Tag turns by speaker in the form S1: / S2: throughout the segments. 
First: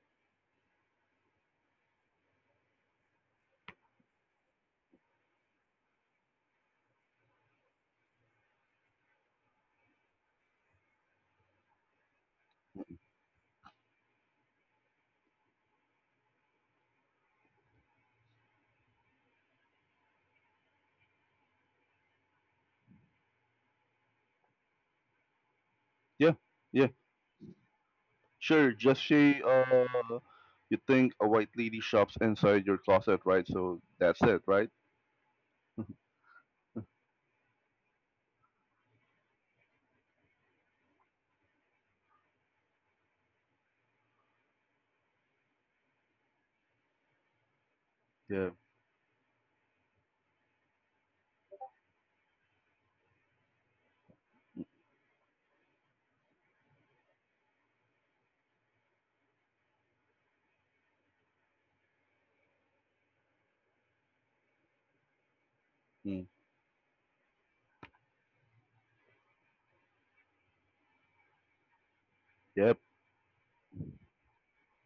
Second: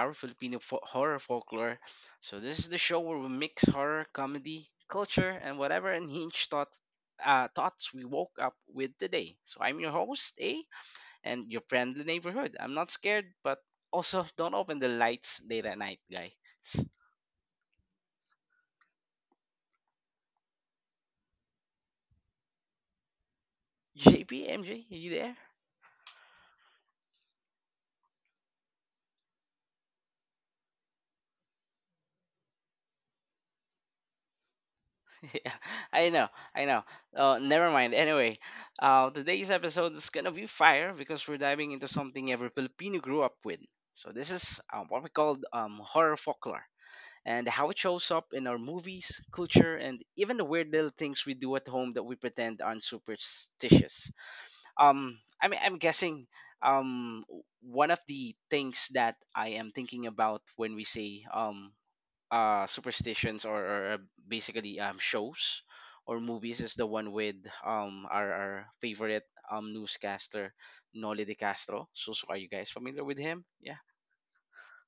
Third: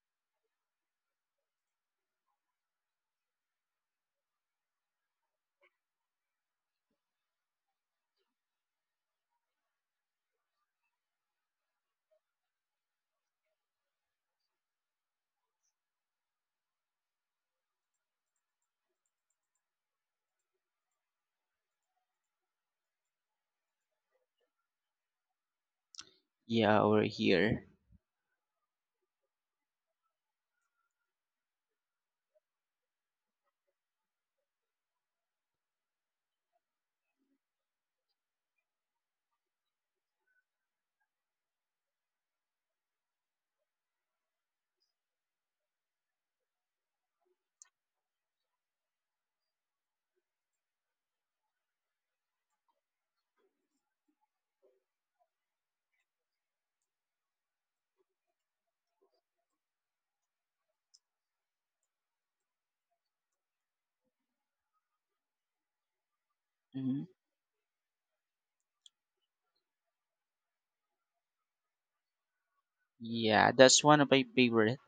S1: our Filipino horror folklore. So, this is the show where we mix horror, comedy, culture, and whatever unhinged thoughts we woke up with today. So, I'm your host, A, and your friendly neighborhood. I'm not scared, but also don't open the lights late at night, guys. JP, MJ, are you there?
S2: Yeah,
S3: Yeah,
S2: yeah,
S3: over here.
S2: sure. Just say you think a white lady shops inside your closet, right? So that's it, right?
S1: Yeah, I know, I know. Oh, never mind. Anyway, today's episode is gonna be fire because we're diving into something every Filipino grew up with. So this is what we call horror folklore, and how it shows up in
S2: Yeah.
S1: our movies, culture, and even the weird little things we do at home that we pretend aren't superstitious. I mean, I'm guessing, um, one of the things that I am thinking about when we say superstitions, or basically shows or
S2: Mm.
S1: movies, is the
S3: hmm
S1: one with our favorite newscaster, Noli De Castro. So, are you guys
S2: Yep.
S1: familiar with him?
S3: Yeah,
S1: Yeah.
S3: that's one of my favorite.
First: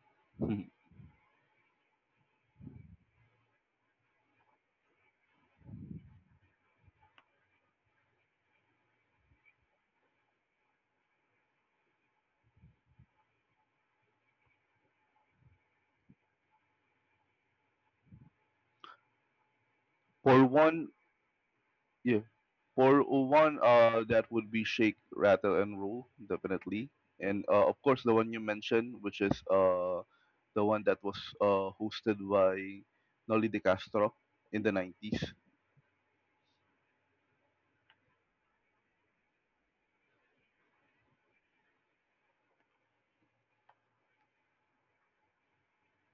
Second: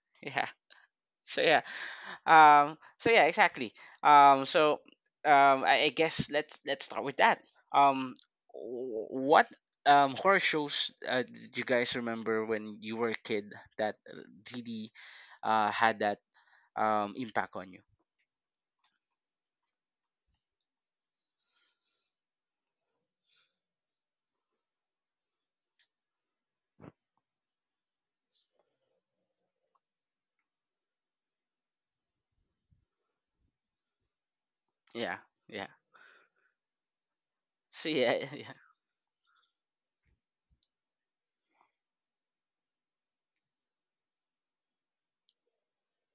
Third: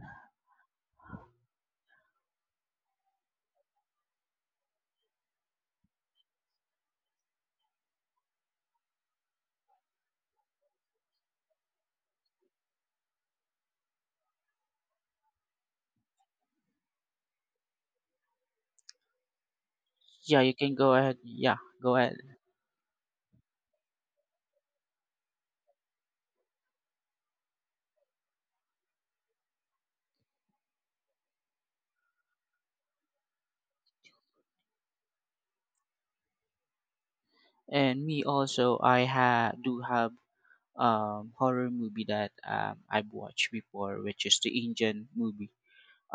S1: Yeah.
S2: Mhm.
S1: So yeah. So yeah, exactly. So I guess, let's start with that. Um what horror shows, did you guys remember when you were a kid that really had that impact on you?
S3: Yeah,
S2: For
S3: you can
S2: one,
S3: go ahead. Yeah, go ahead.
S2: yeah, for one, that would be Shake, Rattle, and Roll, definitely. And of course, the one you mentioned, which is the one that was hosted by Nolly De Castro in the
S1: Yeah.
S2: nineties.
S1: Yeah. So
S3: And me
S1: yeah, yeah.
S3: also, I ha do have horror movie that I've watched before, which is the Indian movie.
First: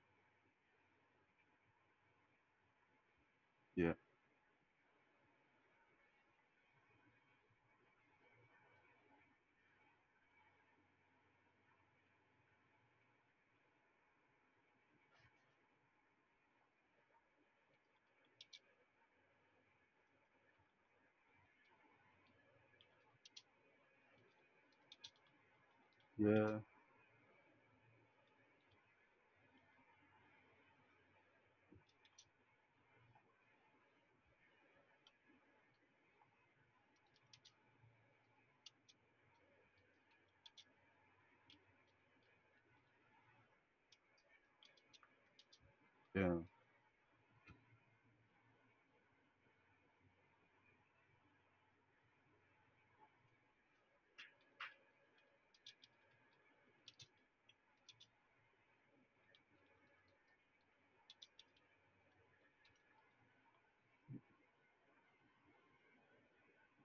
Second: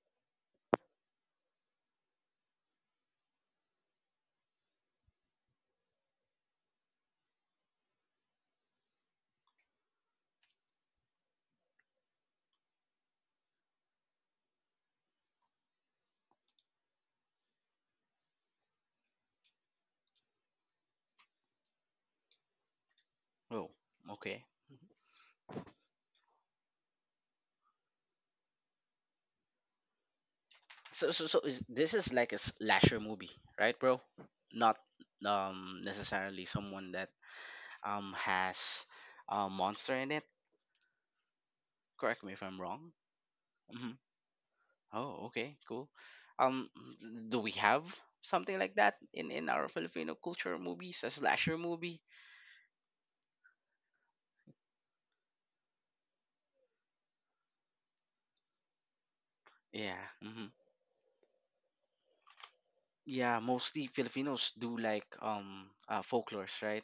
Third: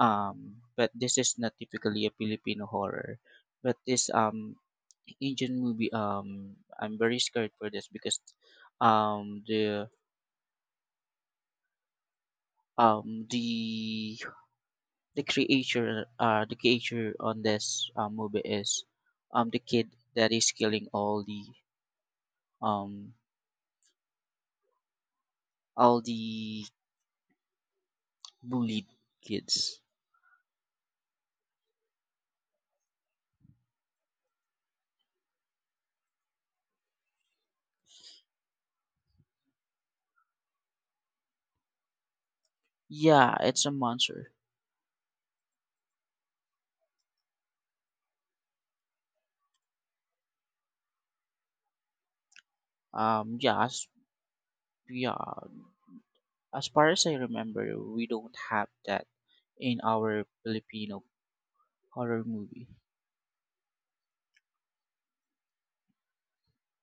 S3: But this is not typically a Filipino horror, but
S2: Yeah.
S3: this Indian movie. I'm very scared for this because um the um the the creature the creature on this movie is the kid that is killing um
S1: Oh, okay.
S3: all
S2: Yeah.
S3: the bullied kids.
S1: So is this is like a slasher movie, right, bro? Not necessarily someone that has a monster in it. Correct me if I'm wrong.
S3: Yeah, it's a
S1: Hmm.
S3: monster.
S1: Oh, okay, cool.
S2: Yeah.
S1: Um, do we have something like that in our Filipino culture movies, a slasher movie?
S3: um yeah as, yeah, as far as I remember, we don't have that in
S1: Yeah.
S3: our
S1: Mm-hmm.
S3: Filipino horror movie.
S1: Yeah, mostly Filipinos do like folklores, right?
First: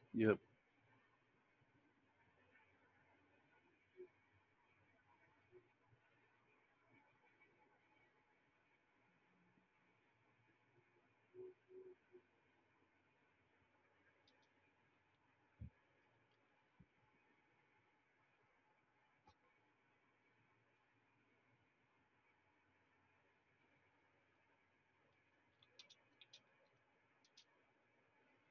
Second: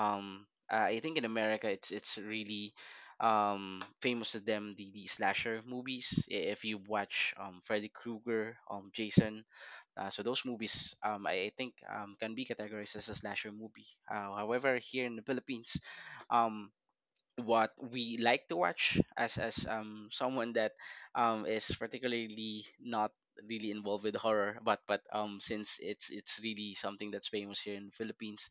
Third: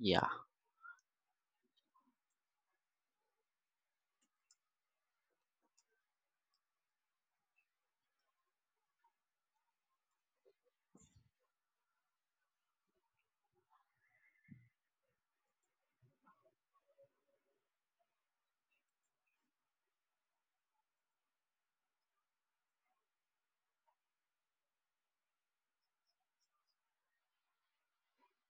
S3: Yeah.
S2: Yep.
S1: I think in America, it's really famous to them, the slasher movies. If you watch Freddy Krueger, Jason, so those movies, I think, can be categorized as a slasher movie. However, here in the Philippines, um what we like to watch, as someone that is particularly not really involved with horror, but since it's really something that's famous here in the Philippines,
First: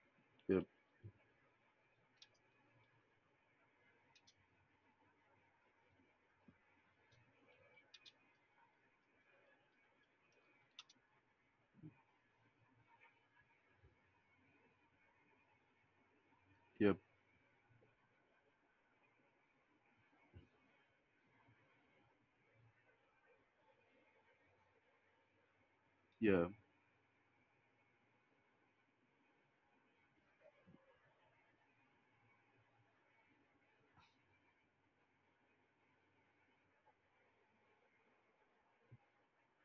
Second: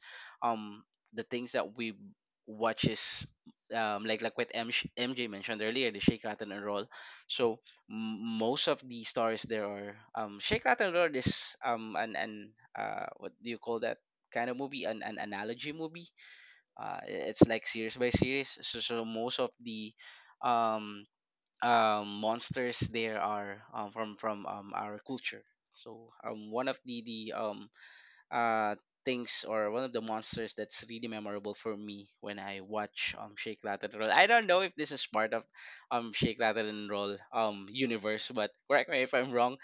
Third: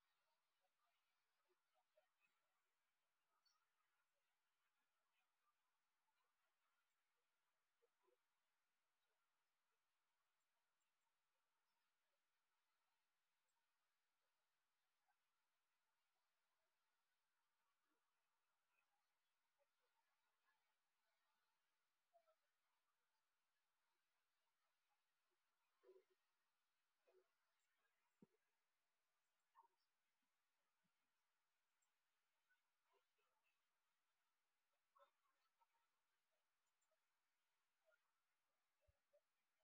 S2: Yep.
S1: um the things that we watch is, like like what MJ mentioned earlier, the Shake Rattle and Roll. So most of the stories there are, Shake Rattle and Roll is, an what do you call that kind of movie, an analogy movie.
S2: Yep.
S1: uh, it's like series by series. So, most of the um, monsters there are, from our culture. so
S2: Yeah.
S1: um, one of the uh, things, or one of the monsters that's really memorable for me when I watch Shake Rattle and Roll. I don't know if this is part of Shake Rattle and Roll universe, but correct me if I'm wrong.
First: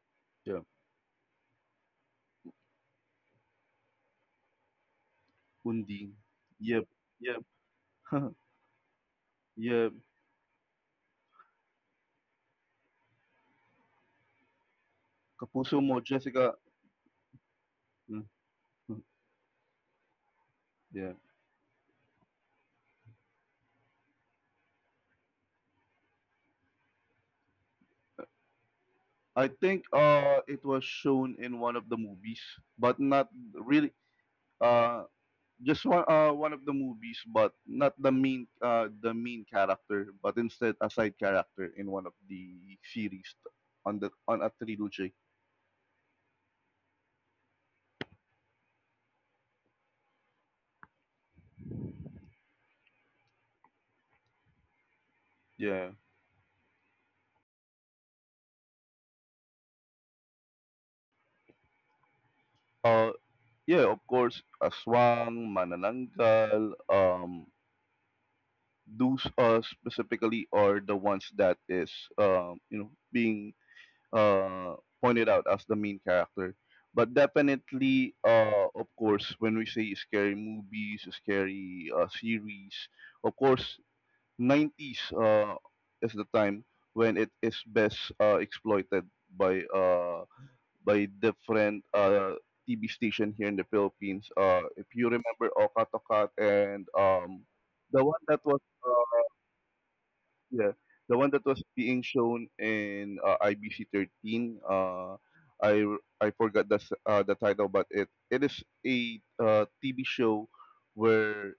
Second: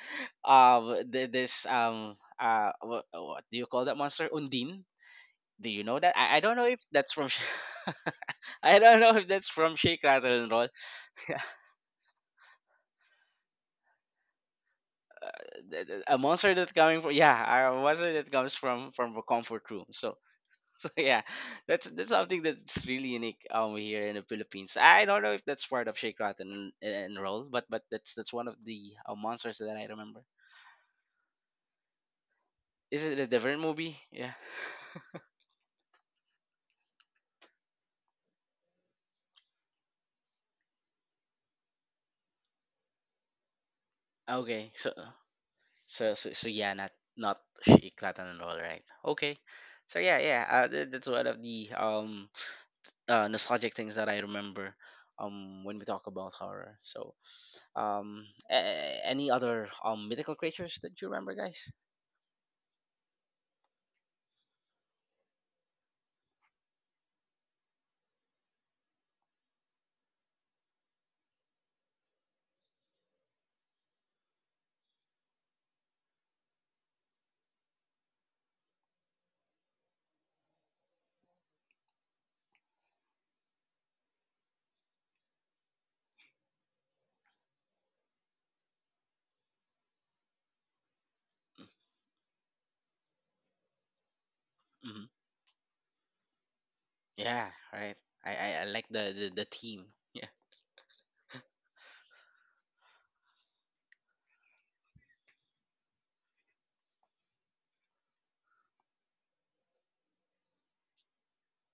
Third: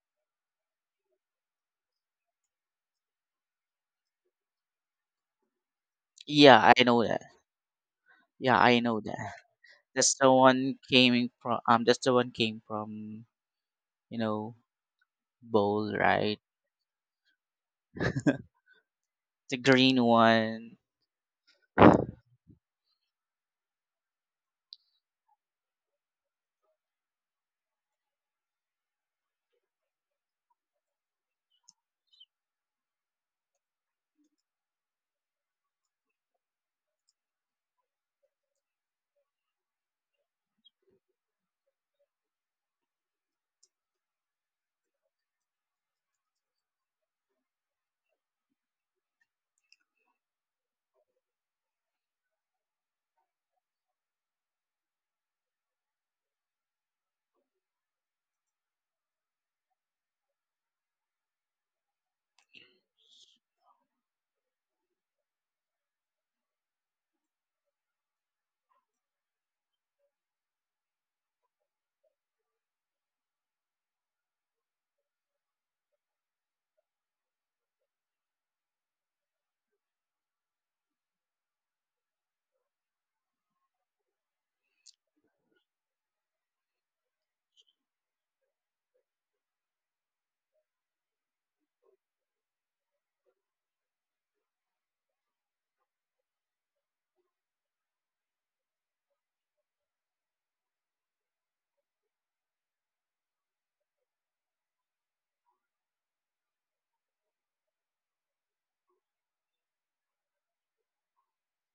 S2: Yeah.
S1: What do you call that monster? Undine. Do you know
S2: Undi.
S1: that? I don't know
S3: Yeah,
S1: if
S3: I
S2: Yep.
S3: know
S1: that's
S3: that.
S1: from.
S3: Yeah, I
S1: I don't
S3: know
S1: know
S3: that.
S1: if that's from
S2: Yeah,
S1: Shake
S3: That's the
S1: Rattle and Roll.
S3: one came from that's the one came from, you know,
S2: Kapuso
S3: bowl,
S2: Mo,
S1: A
S3: right?
S1: monster
S2: Jessica.
S1: that coming from, yeah, a monster
S2: Mm,
S1: that comes from
S2: mm,
S1: from a
S3: The
S1: comfort room.
S3: green
S1: So,
S3: one.
S1: so
S2: Yeah.
S1: yeah, that's something that's really unique, here in the Philippines. I don't know if that's part of Shake Rattle and Roll, but that's one of the,
S2: I
S1: monsters that
S2: think
S1: I remember.
S2: it was shown in one of the movies, but
S1: Is it a
S2: not
S1: different
S2: really
S1: movie? Yeah.
S2: uh just one one of the movies, but not the main the main character, but instead a side character in one of the series on a
S1: Okay. So
S2: trilogy.
S1: so so, so yeah, not Shake Rattle and Roll, right? Okay. So yeah, yeah, that's one of the nostalgic things that I remember, when we
S2: Yeah.
S1: talk about horror. So, um, any other mythical creatures that you remember, guys?
S2: Uh yeah, of course, Aswang, Manananggal, those specifically are the ones that is you know being uh, pointed out as the main character. But definitely, of course, when we say scary movies, scary series, of course, 90s is the time when it is best exploited by uh, by different TV station here in the Philippines.
S1: Hmm.
S2: If you remember Okatokat and
S1: Yeah, right.
S2: the
S1: I,
S2: one
S1: I,
S2: that
S1: I
S2: was
S1: like the, the, the theme. Yeah.
S2: yeah, the one that was being shown in IBC 13. I I forgot the the title, but it is a TV show where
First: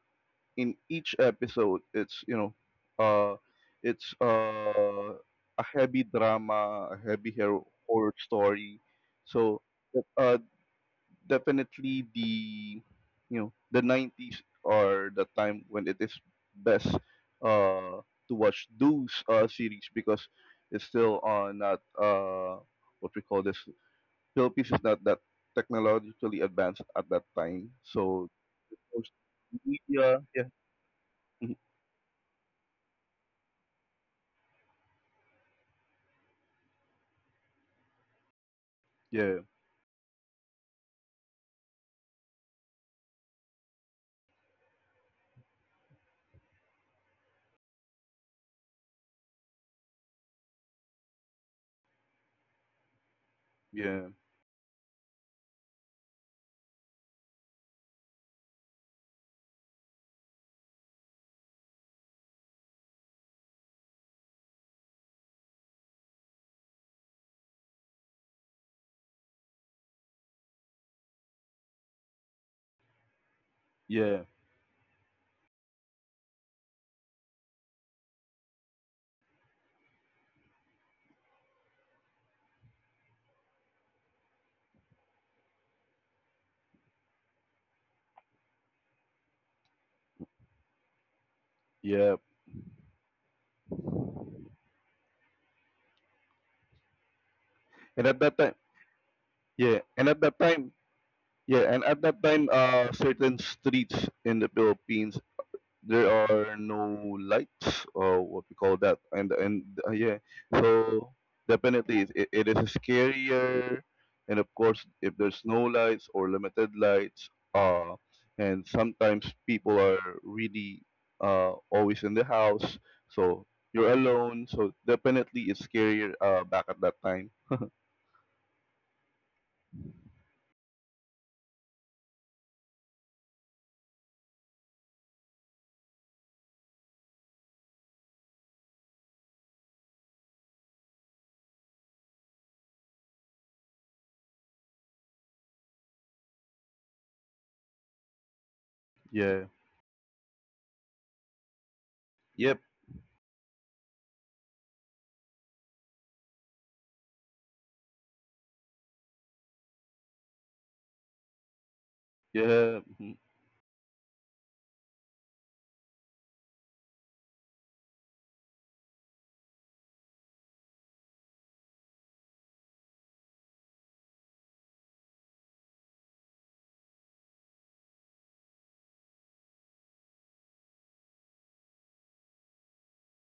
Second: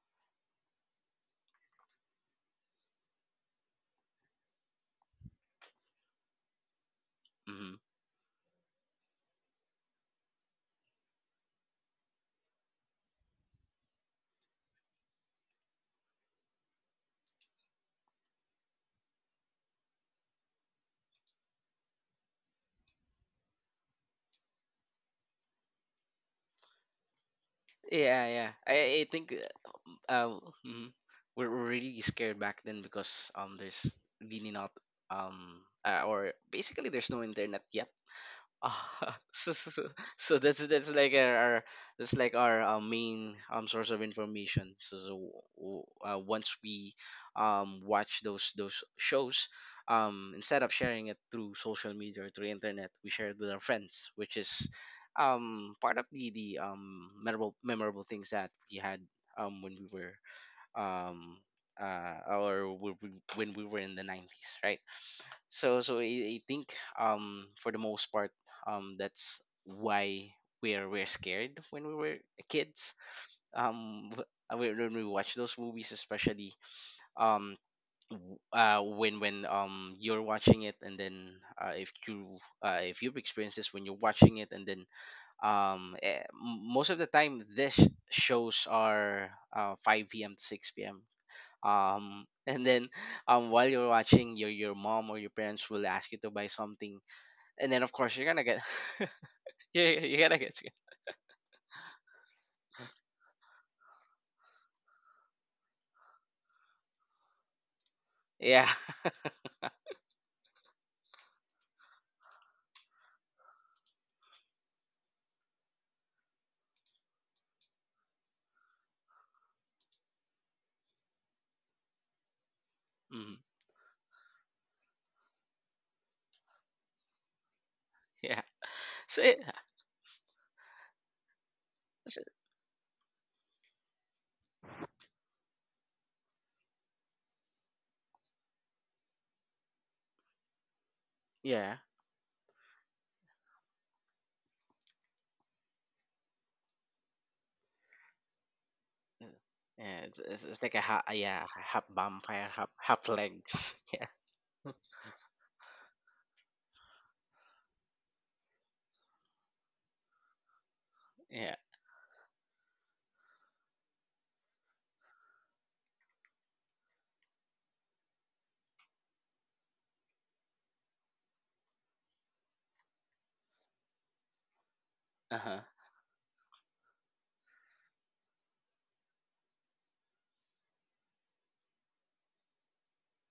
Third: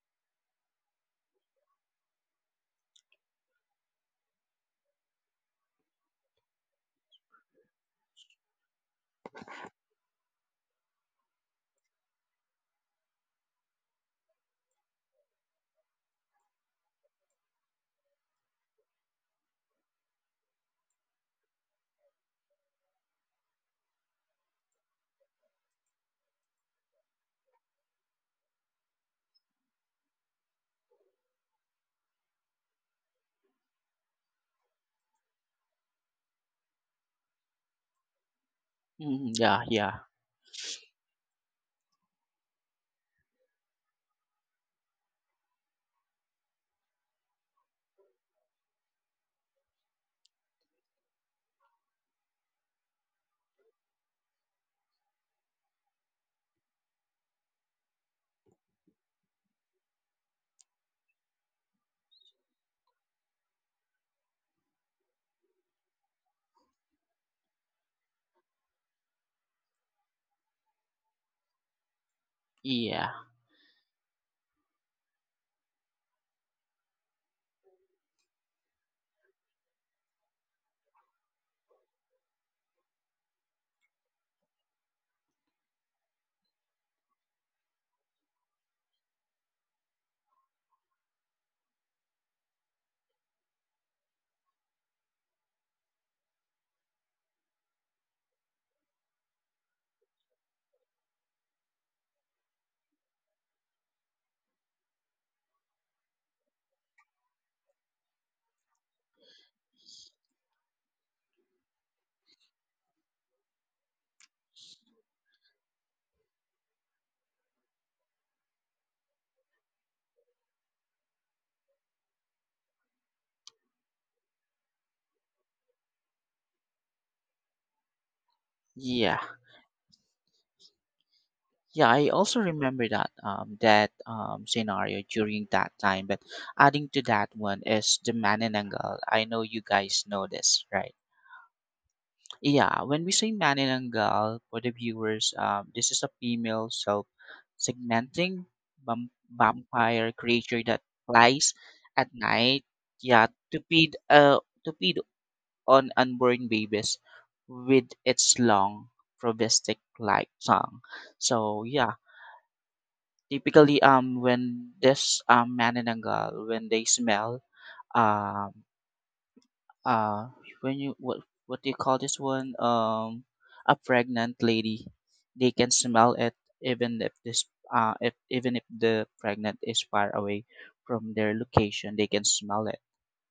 S2: in each episode it's you know uh it's a heavy drama, a heavy hero,
S1: Hmm.
S2: horror story. So uh definitely the the 90s are the time when it is best uh to watch those series because it's still not what we call this, Philippines is not that technologically advanced at that time, so
S1: Yeah, yeah. I
S2: most
S1: think,
S2: media,
S1: uh, mm we're
S2: mhm,
S1: we're really scared back then, because, there's really not, um, or basically there's no internet yet. Ah,
S3: Mm,
S2: yeah
S1: so,
S3: yeah,
S1: so, so
S3: yeah,
S1: so that's like our main source of information. So, once we watch those shows, instead of sharing it through social media or through internet, we share it with our
S2: yeah
S1: friends, which is part of the memorable things that we had, when we were, um when we were in the 90s, right? So I think, for the most part, that's why we're scared when we were kids,
S3: yeah,
S2: yeah
S1: when we watch those movies, especially um when you're watching it, and then, if you, if you've experienced this when you're watching it, and then, most of the time this shows are, 5 p.m. to 6 p.m.,
S2: yeah
S1: and then, while you're watching, your mom or your parents will ask you to buy something, and then of
S2: and at
S1: course you're
S2: that
S1: gonna
S2: time
S1: get.
S2: yeah
S1: Yeah,
S2: and
S1: you're
S2: at
S1: you're
S2: that
S1: gonna get
S2: time yeah, and at that time certain streets in the Philippines there are no lights or what we
S1: yeah.
S2: call that, and yeah, so definitely it is scarier, and of course if there's no lights or limited lights, uh and sometimes people are really always in the house,
S1: mm,
S2: so you're alone, so definitely it's scarier back at that time.
S1: yeah,
S3: yeah,
S1: so
S3: yeah. I
S1: so-
S3: also remember that scenario during that time. But adding to that one is the Maninanggal. I know you guys know this, right?
S1: yeah,
S3: Yeah, when we say Maninanggal for the viewers, this is a female self-segmenting
S2: Yeah.
S1: yeah,
S3: vampire
S1: it's, it's,
S3: creature
S1: it's like
S3: that
S1: a yeah,
S3: flies
S1: half
S3: at
S1: vampire,
S2: Yep.
S3: night.
S1: half
S3: Yeah, to
S1: legs.
S3: feed
S1: Yeah,
S3: uh to feed on unborn babies with its long probistic like tongue.
S1: yeah.
S3: So yeah,
S2: Yeah. Mhm.
S3: typically when this man and a girl when they smell um uh when you what do you call this one, a pregnant lady, they
S1: Uh-huh.
S3: can smell it even if this if even if the pregnant is far away from their location, they can smell it.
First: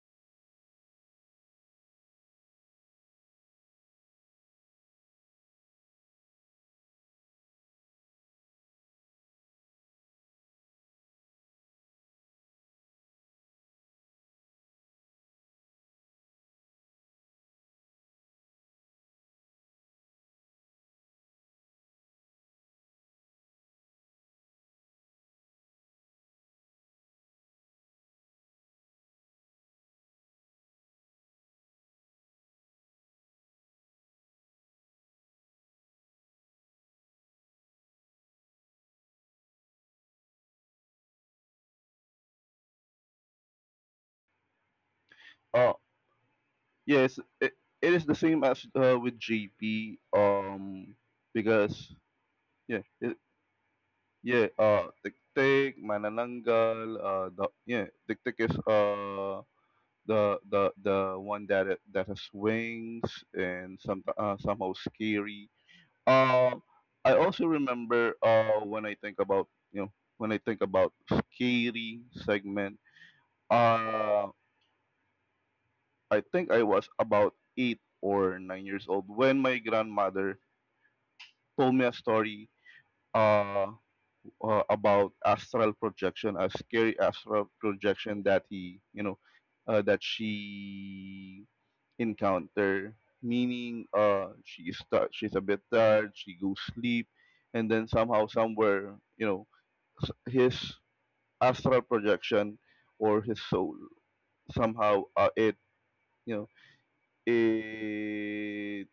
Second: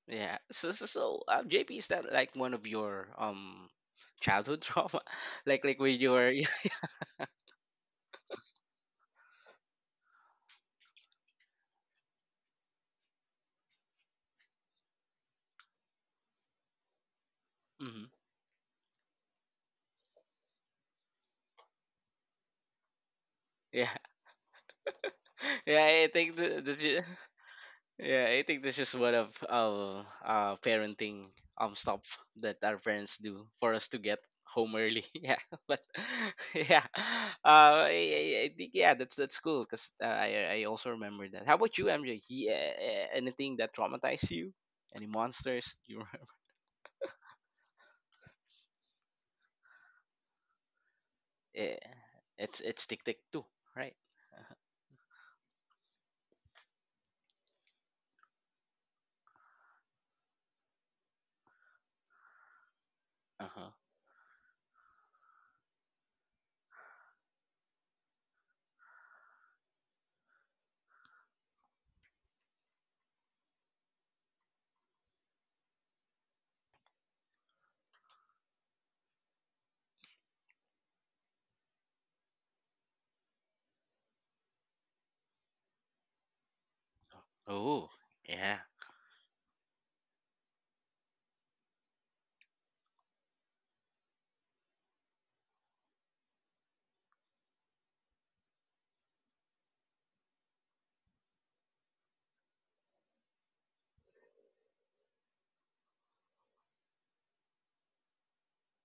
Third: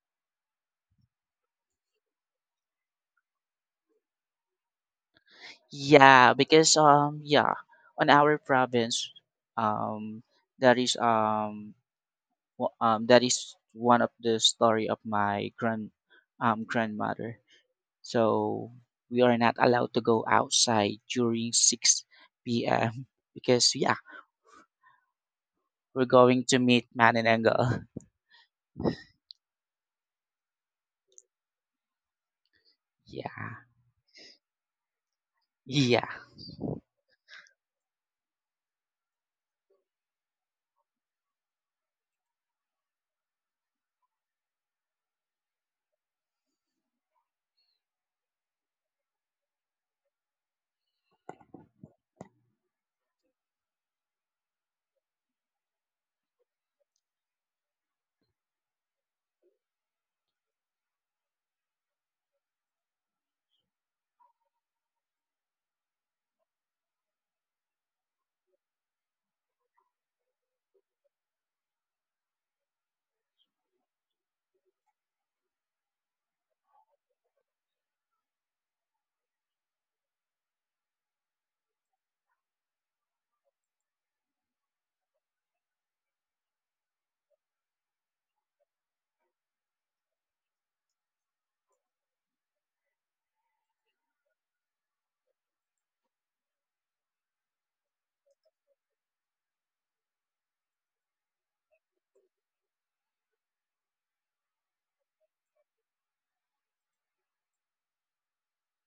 S1: Yeah. So, JP, is that like one of your childhood trauma? Like when you were...
S3: Yeah,
S1: Yeah.
S3: because on our province, um that is that is one of the story of my grandmother.
S1: Mhm.
S3: So we are not allowed to go outside during 6 p.m. because yeah,
S1: Yeah.
S3: we're
S1: Yeah, I think
S3: going to
S1: the,
S3: meet
S1: the
S3: man and angle.
S1: Yeah, I think this is one of, parenting stuff that our parents do
S3: Yeah.
S1: for us to get home early. Yeah, but
S3: Yeah.
S1: yeah, I think, yeah, that's cool because, I also remember that. How about you, MJ? Anything that traumatized you? Any
S2: Uh,
S1: monsters? You remember?
S2: yes. It is the same as with JP.
S1: Yeah,
S2: Because
S1: it's
S2: Yeah,
S1: it's tick
S2: y-
S1: tick too, right?
S2: yeah. Tiktik, Manananggal. Tiktik is the the one that that has wings
S1: Uh huh.
S2: and somehow scary. Um, I also remember when I think about, you know, when I think about scary segment. Uh, I think I was about 8 or 9 years old when my grandmother told me a story. uh, about astral projection, a scary astral
S1: Oh
S2: projection that
S1: yeah,
S2: you know, that she encounter. Meaning, she is she's a bit tired. She goes sleep, and then somehow, somewhere, you know, his astral projection or his soul somehow you know, it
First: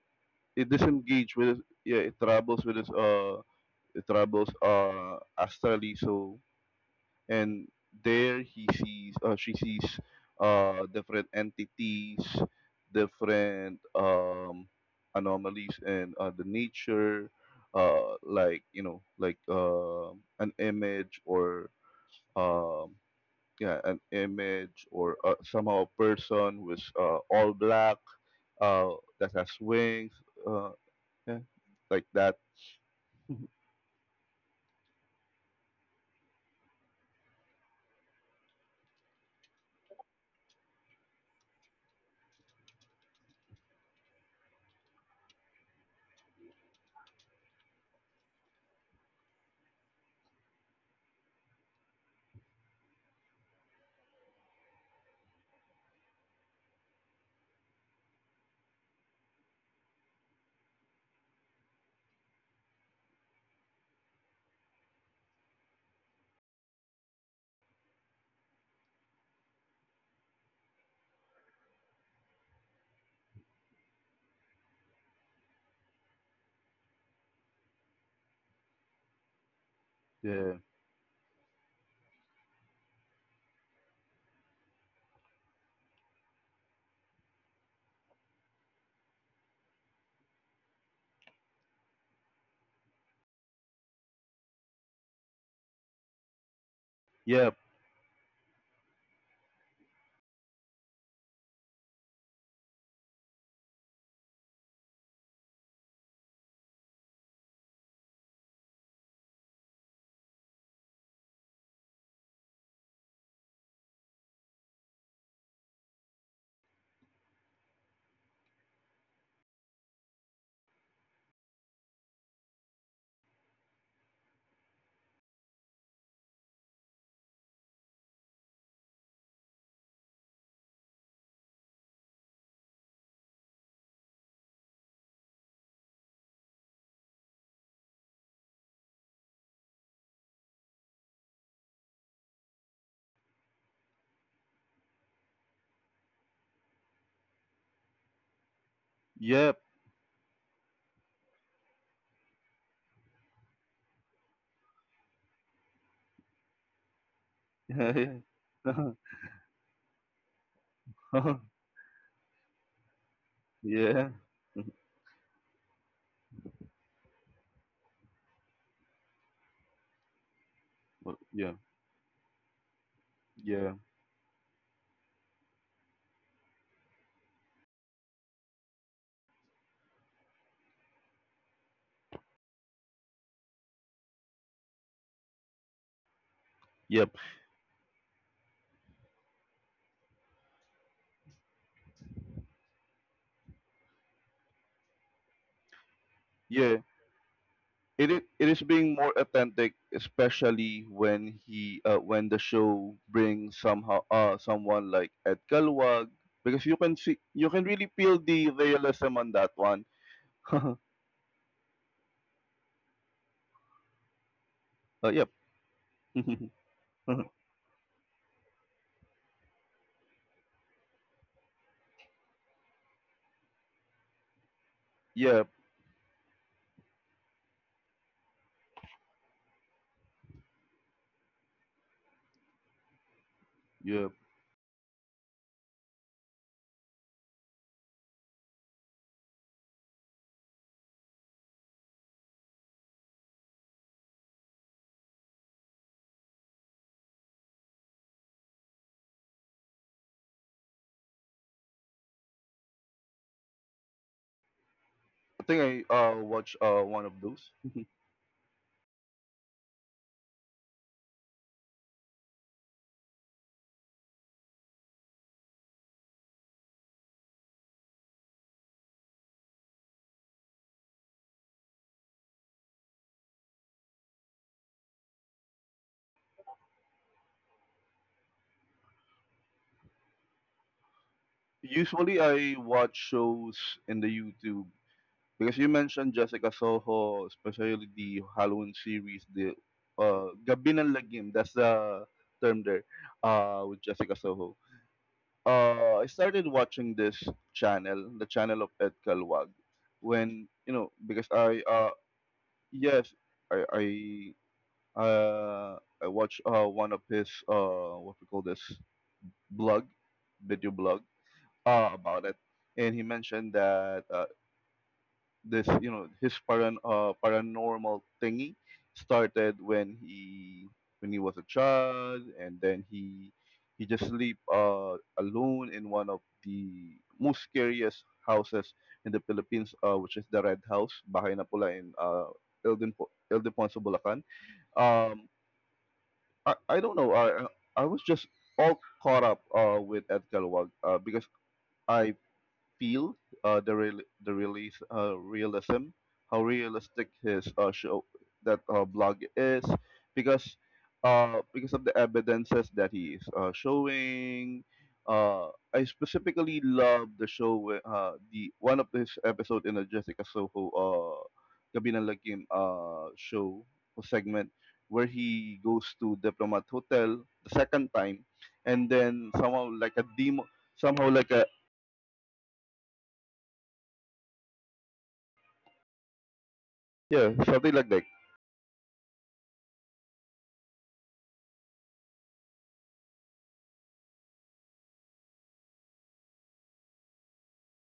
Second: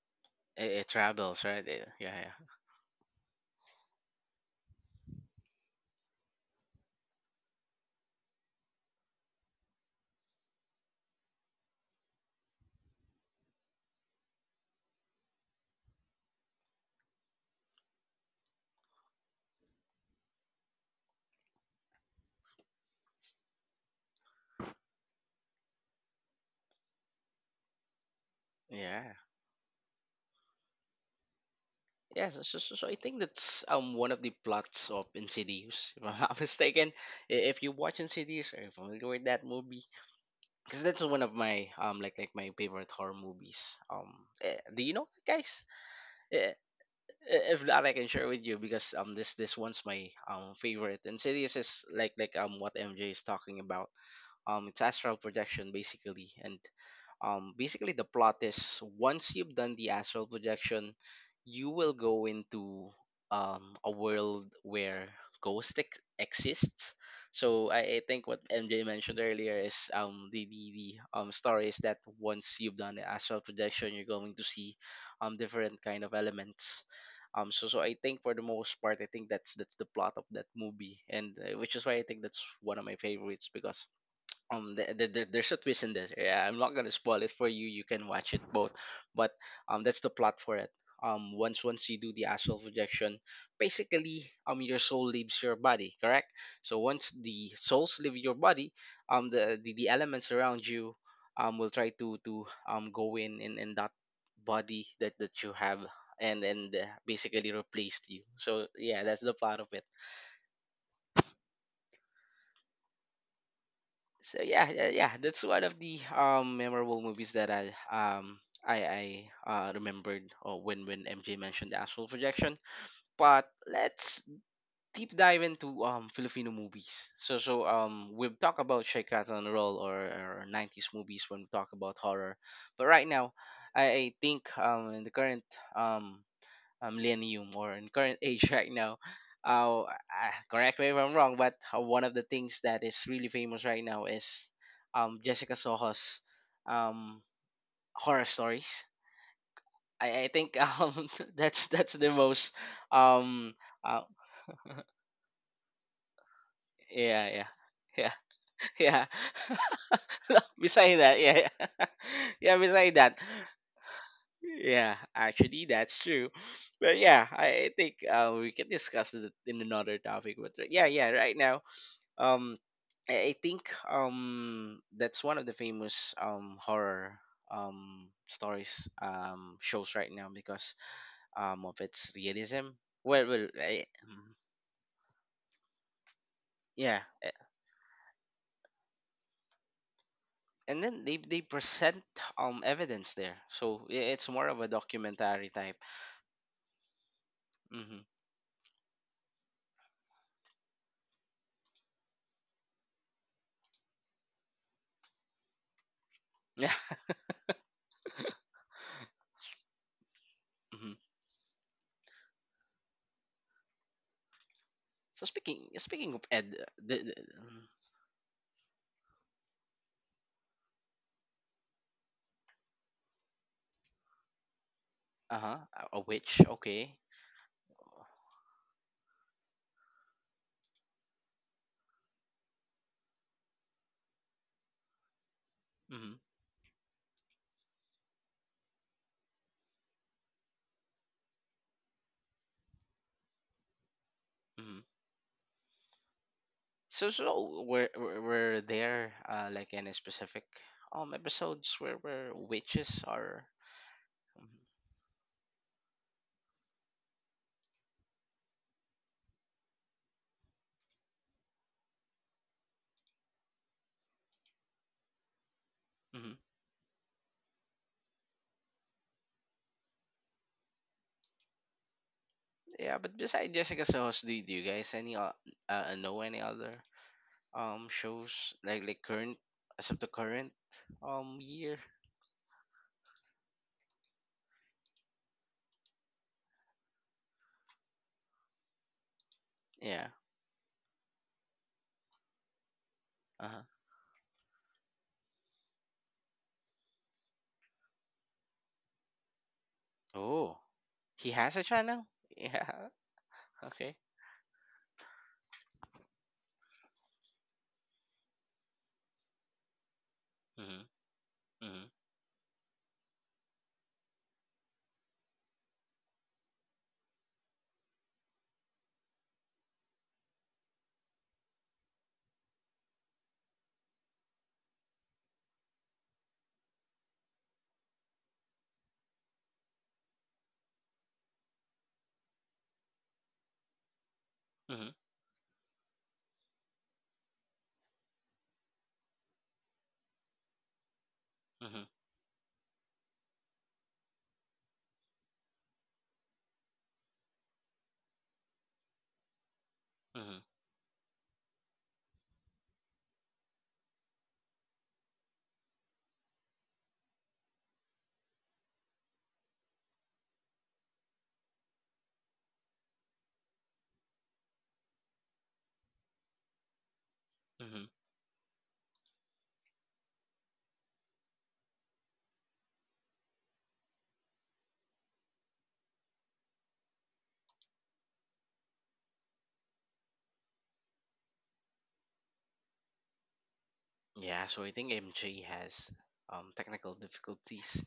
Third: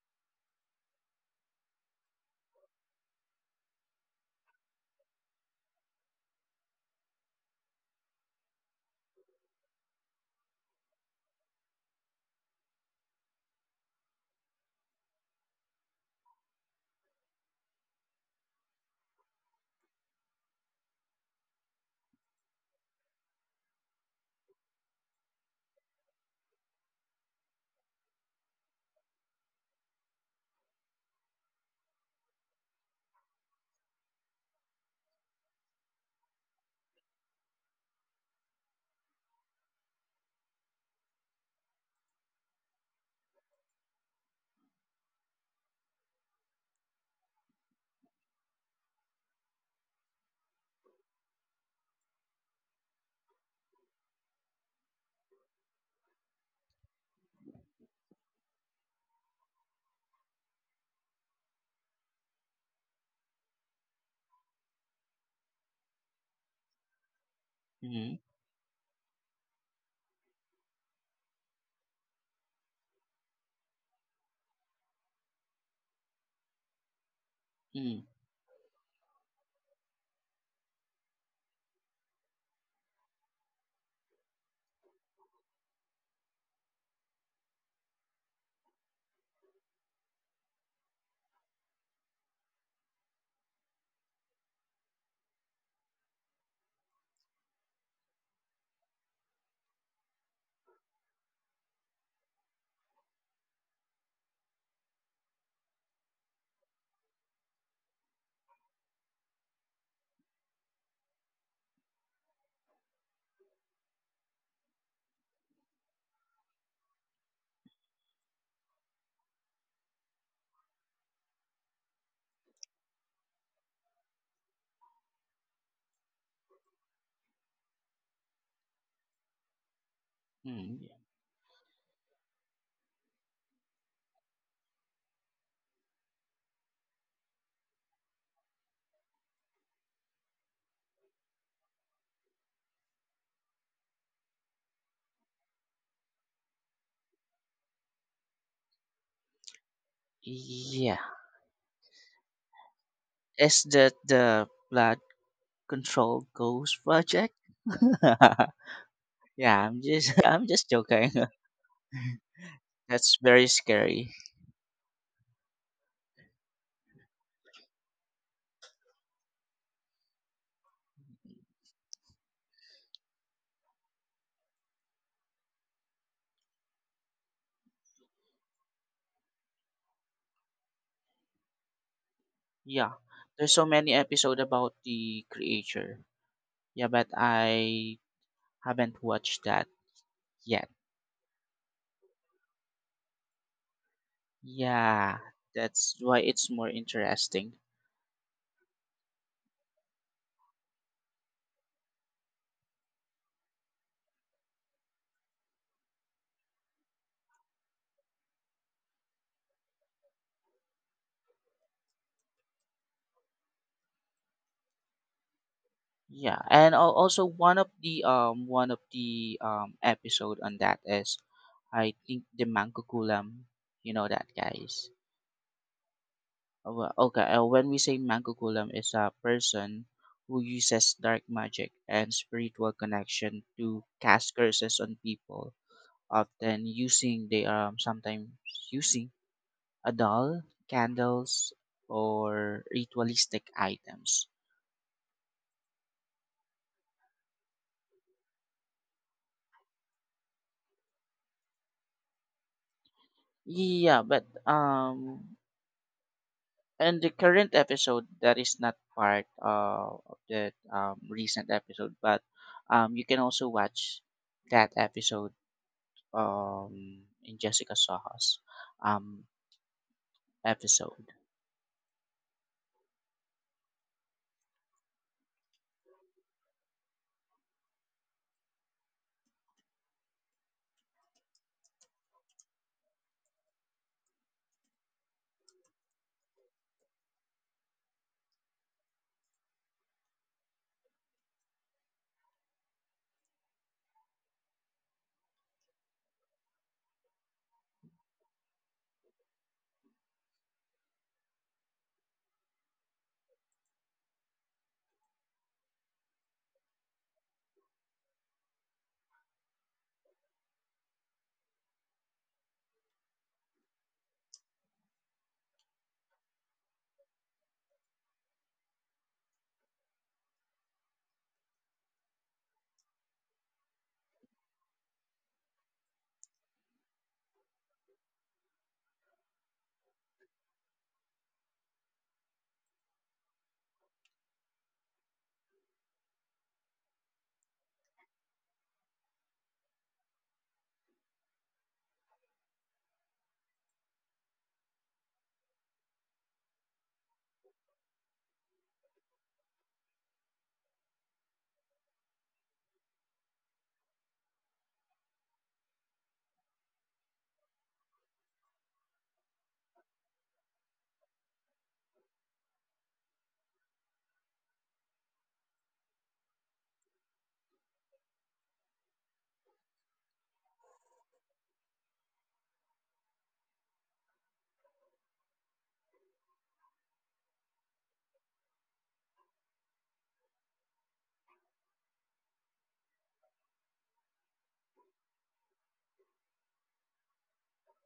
S2: it
S1: it
S2: disengage
S1: travels,
S2: with,
S1: right?
S2: yeah, it
S1: Yeah,
S2: travels with his, it travels astrally. So, and there he sees, she sees different entities, different anomalies in the nature, like, you know, like an image or, um, yeah an image or somehow a person with, all black,
S1: yeah,
S2: uh,
S1: yeah.
S2: that has wings uh, yeah, like
S1: Yes,
S2: that.
S1: so I think that's one of the plots of Insidious, if I'm not mistaken. If you watch Insidious, are you familiar with that movie? Because that's one of my like my favorite horror movies. Do you know that, guys? Eh, If not, I can share with you because, this one's my favorite. Insidious is like what MJ is talking about. It's astral projection basically, and, basically, the plot is once you've done the astral projection, you will go into, a world where ghost exists. So I
S3: Mm.
S1: think what MJ mentioned earlier is, the story is that once you've done the astral projection, you're going to see, different kind of elements. So I
S3: Mm.
S1: think, for the most part, I think that's the plot of that
S2: Yeah.
S1: movie, and, which is why I think that's one of my favorites because, there's a twist in this. Yeah, I'm not gonna spoil it for you, you can watch it both. But that's the plot for it. Once you do the astral projection, basically, your soul leaves your body. Correct? So once the
S2: Yep.
S1: souls leave your body, the elements around you, will try to, go in, in that body that you have, and, basically replaced you. So yeah, that's the plot of it. So yeah, yeah, yeah, that's one of the memorable movies that I remembered, when MJ mentioned the astral projection. But let's deep dive into Filipino movies. So, we've talked about Shaykat on Roll, or 90s
S3: Mm.
S1: movies when we talk about horror. But right now, I think, in the current, um millennium, or in current age right now. Correct me if I'm wrong, but, one of the things that is really famous right now is, Jessica Soho's um, horror stories.
S2: Yep.
S1: I think,
S3: Yeah.
S1: that's the most, um,
S3: Is that
S1: uh,
S3: the blood control ghost
S1: yeah,
S3: project?
S1: yeah, yeah.
S2: Yeah.
S1: Yeah.
S3: Yeah, I'm just I'm just
S1: Beside
S3: joking.
S1: that, yeah, yeah, yeah, beside that,
S3: That's very
S2: Yeah.
S3: scary.
S1: yeah. Actually, that's true. But yeah, I think, we can discuss it in another topic. But yeah, yeah,
S2: But
S1: right
S2: yeah,
S1: now. um. I think
S2: yeah,
S1: that's one of the famous, horror, stories, shows right now because, of its realism.
S3: Yeah.
S1: Well,
S3: There's so many episode about the creature. Yeah,
S1: yeah,
S3: but
S2: yep,
S3: I haven't watched that yet.
S1: and then they present, evidence there, so it's more of a
S3: Yeah,
S1: documentary type.
S3: that's why it's more
S2: yeah.
S3: interesting.
S1: Hmm.
S2: It is being more authentic, especially when he when the show brings somehow someone like Ed Kalwag, because
S1: Yeah.
S2: you can see, you can really feel the realism on that one. uh,
S1: Hmm. So
S2: yep,
S1: speaking of
S3: Yeah,
S1: Ed,
S3: and
S1: the
S3: also one of the episode on that is I think the Mangkukulam, you know that guys.
S1: uh
S2: yep,
S1: huh. A witch.
S3: Oh,
S1: Okay.
S3: well, okay, when we say Mangkukulam is a person who uses dark magic and spiritual connection to
S2: yep.
S3: cast curses on people, often using they sometimes using a doll, candles, or ritualistic items.
S1: Hmm. So were there, like any specific episodes where witches are?
S3: Yeah, but
S1: Mm-hmm.
S2: I think I watch
S3: in
S2: one
S3: the
S2: of those.
S3: current episode that is not part of the recent episode, but you can also watch that episode
S1: Mm-hmm.
S3: um in Jessica Saha's um episode.
S1: Yeah, but beside Jessica's Sohos, do you guys know any other shows, like current, as of the current year?
S2: Usually I watch shows in the YouTube. Because you mentioned Jessica Soho, especially the Halloween series, the
S1: Yeah.
S2: Gabi ng Lagim, that's the term there,
S1: Uh huh.
S2: with Jessica Soho. I started watching this channel, the channel of Ed Calwag, when,
S1: Oh,
S2: you know, because
S1: he has a
S2: I,
S1: channel. Yeah.
S2: yes,
S1: Okay.
S2: I, I, uh, I watched one of his, what we call this, blog, video
S1: Mm-hmm.
S2: blog,
S1: Mm-hmm.
S2: about it. And he mentioned that this, you know, his paranormal thingy started when he, when he was a child, and then he just sleep alone in one of the most scariest houses in the Philippines, which is the Red House, Bahay na Pula, in Ilden Ponce Bulacan.
S1: Mm-hmm.
S2: Um I, I don't know, I was just all caught up with Edgar Wag, because
S1: Mm-hmm.
S2: I feel, the real the release realism, how realistic his show, that blog is,
S1: Mm-hmm.
S2: because, because of the evidences that he is showing. I specifically love the show where, the one of his episode in the Jessica Soho Gabi ng Lagim show or segment, where he goes to Diplomat Hotel the
S1: Mm-hmm.
S2: second time, and then somehow like a demo, somehow like a, yeah, something like that.
S1: Yeah, so I think MJ has technical difficulties.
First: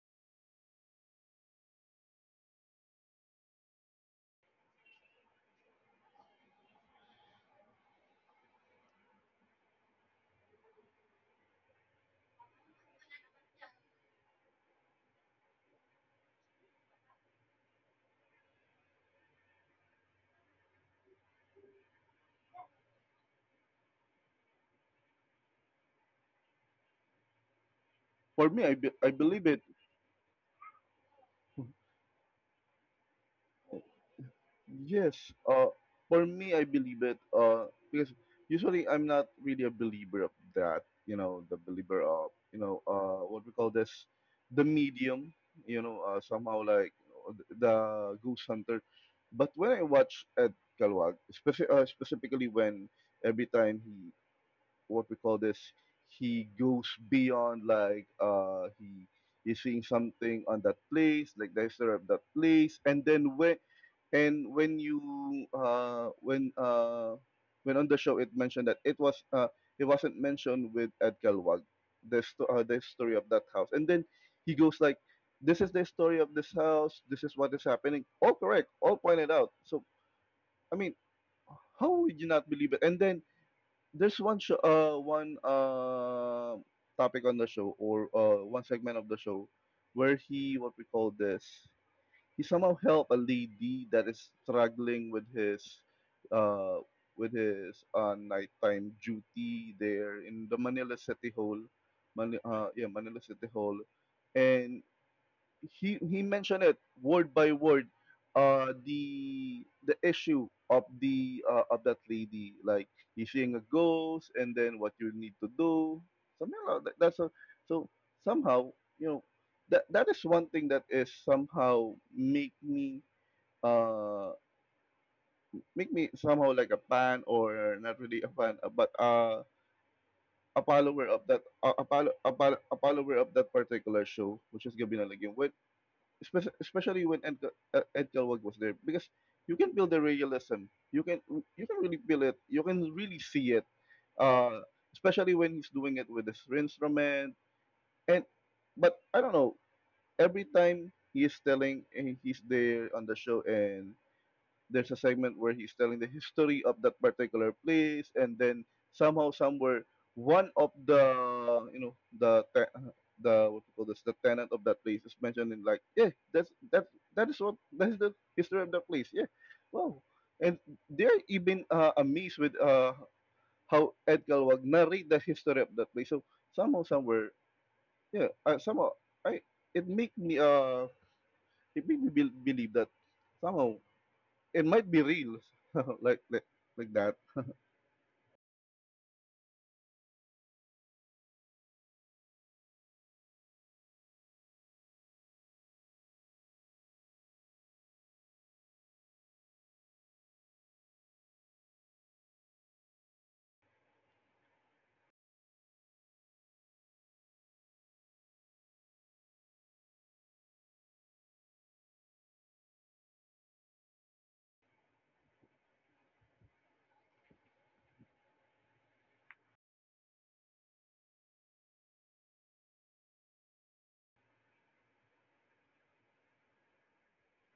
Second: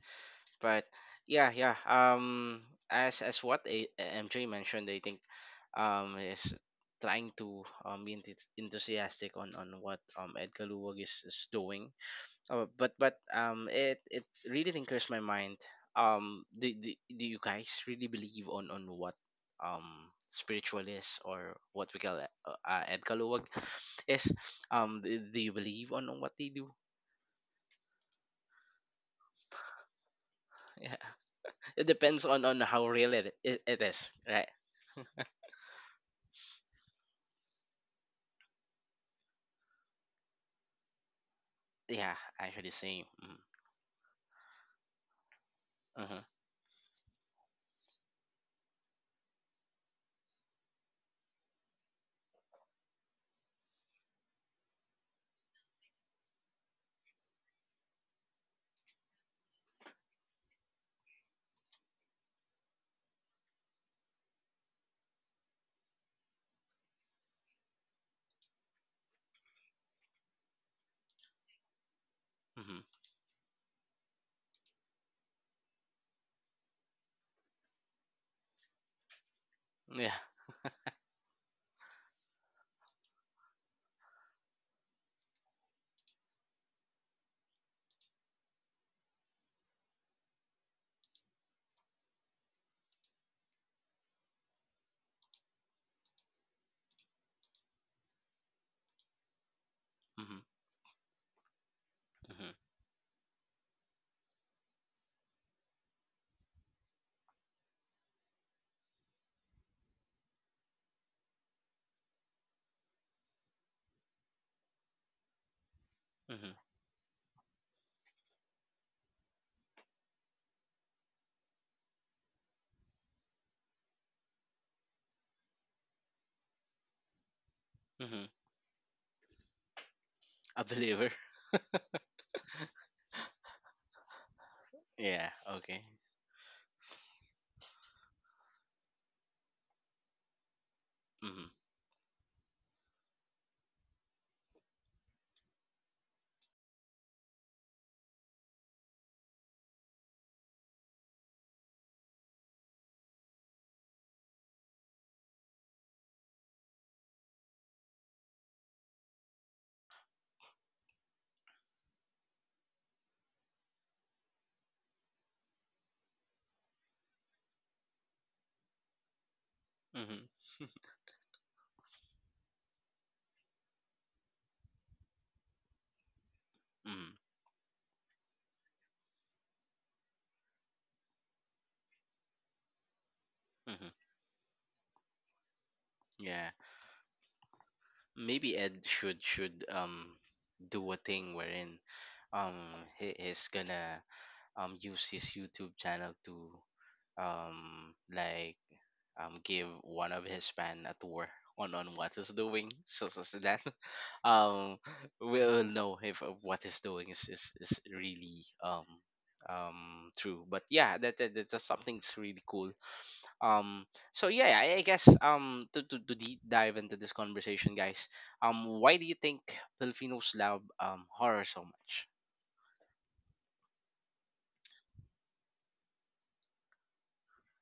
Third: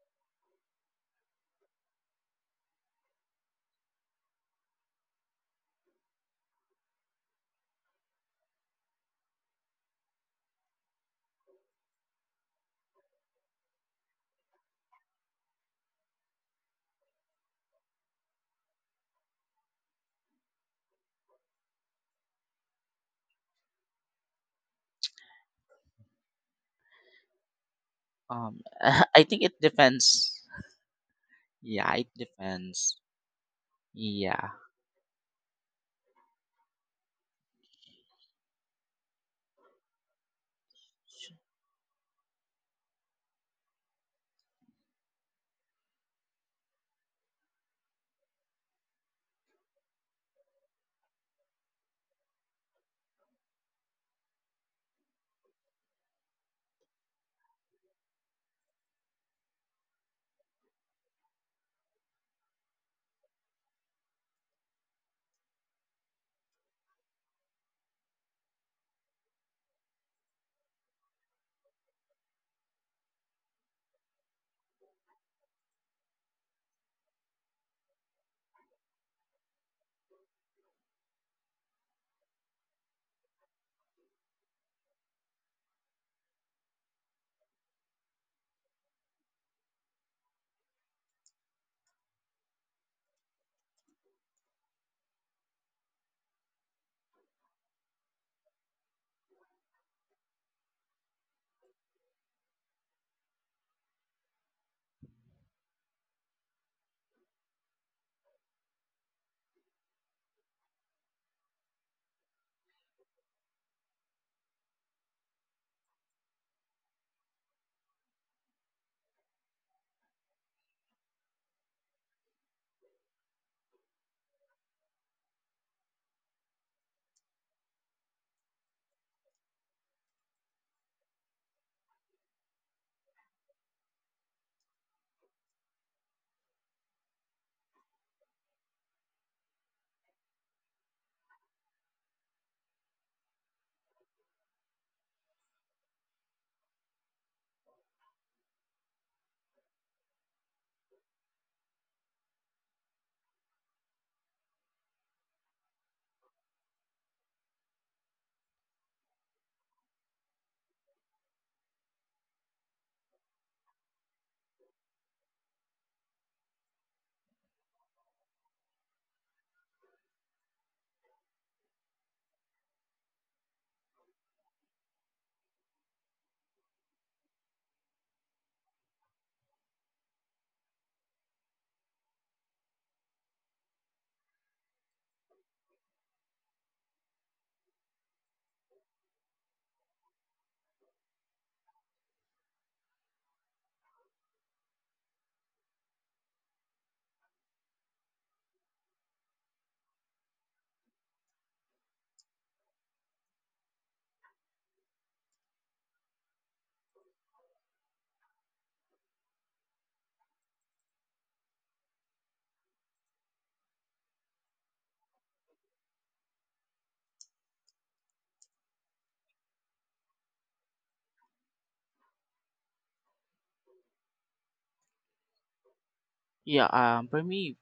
S1: But yeah, yeah. As what MJ mentioned, I think is trying to be enthusiastic on what Edgar Luwag is doing. Oh, but it it really tinkers my mind. Do you guys really believe on what um spiritual is, or what we call edkaluwag is? Do you believe on, what they do?
S2: For
S3: Um
S2: me, I
S3: I think
S2: believe
S3: it
S2: it.
S3: depends.
S1: Yeah, it
S3: Yeah, it
S1: depends on how
S3: depends.
S1: real it is, right?
S3: Yeah.
S2: Yes. Uh, for me, I believe it. Because usually I'm not really a believer of that. You know, the believer
S1: Yeah,
S2: of, you
S1: actually,
S2: know,
S1: same. Mm.
S2: what we call this, the medium. You know,
S1: Uh huh.
S2: somehow like the goose hunter. But when I watch Ed Kalwag, specifically, when every time he, what we call this, he goes beyond like, he is seeing something on that place, like the history of that place, and then when, and when you when on the show it mentioned that it was, it wasn't mentioned with Edgar Wag the, the
S1: Mm-hmm.
S2: story of that house, and then he goes like, this is the story of this house, this is what is happening, all correct, all pointed out. So
S1: Yeah.
S2: I mean, how would you not believe it? And then there's one show, one topic on the show, or one segment of the show where he, what we call this, he somehow helped a lady that is struggling with uh, with his nighttime duty there
S1: Mm-hmm.
S2: in the Manila City Hall,
S1: Mm-hmm.
S2: Manila City Hall, and he mentioned it word by word, the issue of the, of that lady, like he's seeing a ghost, and then what you need to do,
S1: Mm-hmm.
S2: something like that. That's a, so Somehow, you know, that is one thing that is somehow uh make me somehow like a fan, or not
S1: Mm-hmm.
S2: really a fan, but
S1: A
S2: a
S1: believer.
S2: follower of that, a follower of that particular show, which is Gabi Gabina
S1: Yeah.
S2: Legume,
S1: Okay.
S2: especially, especially when Ed, Ed Galwag was there, because you can build the realism, you can,
S1: Mm-hmm.
S2: you can really feel it, you can really see it, uh especially when he's doing it with his instrument. And, but I don't know, every time he's telling, and he's there on the show, and there's a segment where he's telling the history of that particular place, and then somehow somewhere, one of the, you know, the what you call this, the tenant of that place is mentioned in like, yeah, that is what, that is the history of that place. Yeah, wow.
S1: Mm-hmm.
S2: And they're even amazed with how Edgar Wag narrate the history of that place, so somehow
S1: Mm-hmm.
S2: somewhere, yeah, somehow, I it make me it made me believe that somehow
S1: Mm-hmm.
S2: it might be real, like,
S1: Yeah.
S2: like like that.
S1: Maybe Ed should do a thing wherein um he is gonna use his YouTube channel to, um like give one of his fan a tour on what he's doing, so so that um we'll know if what he's doing is really true. But yeah, that that's something's really cool. um so yeah, I guess, to deep dive into this conversation, guys, why do you think Filipinos love horror so much?
S3: Yeah, for me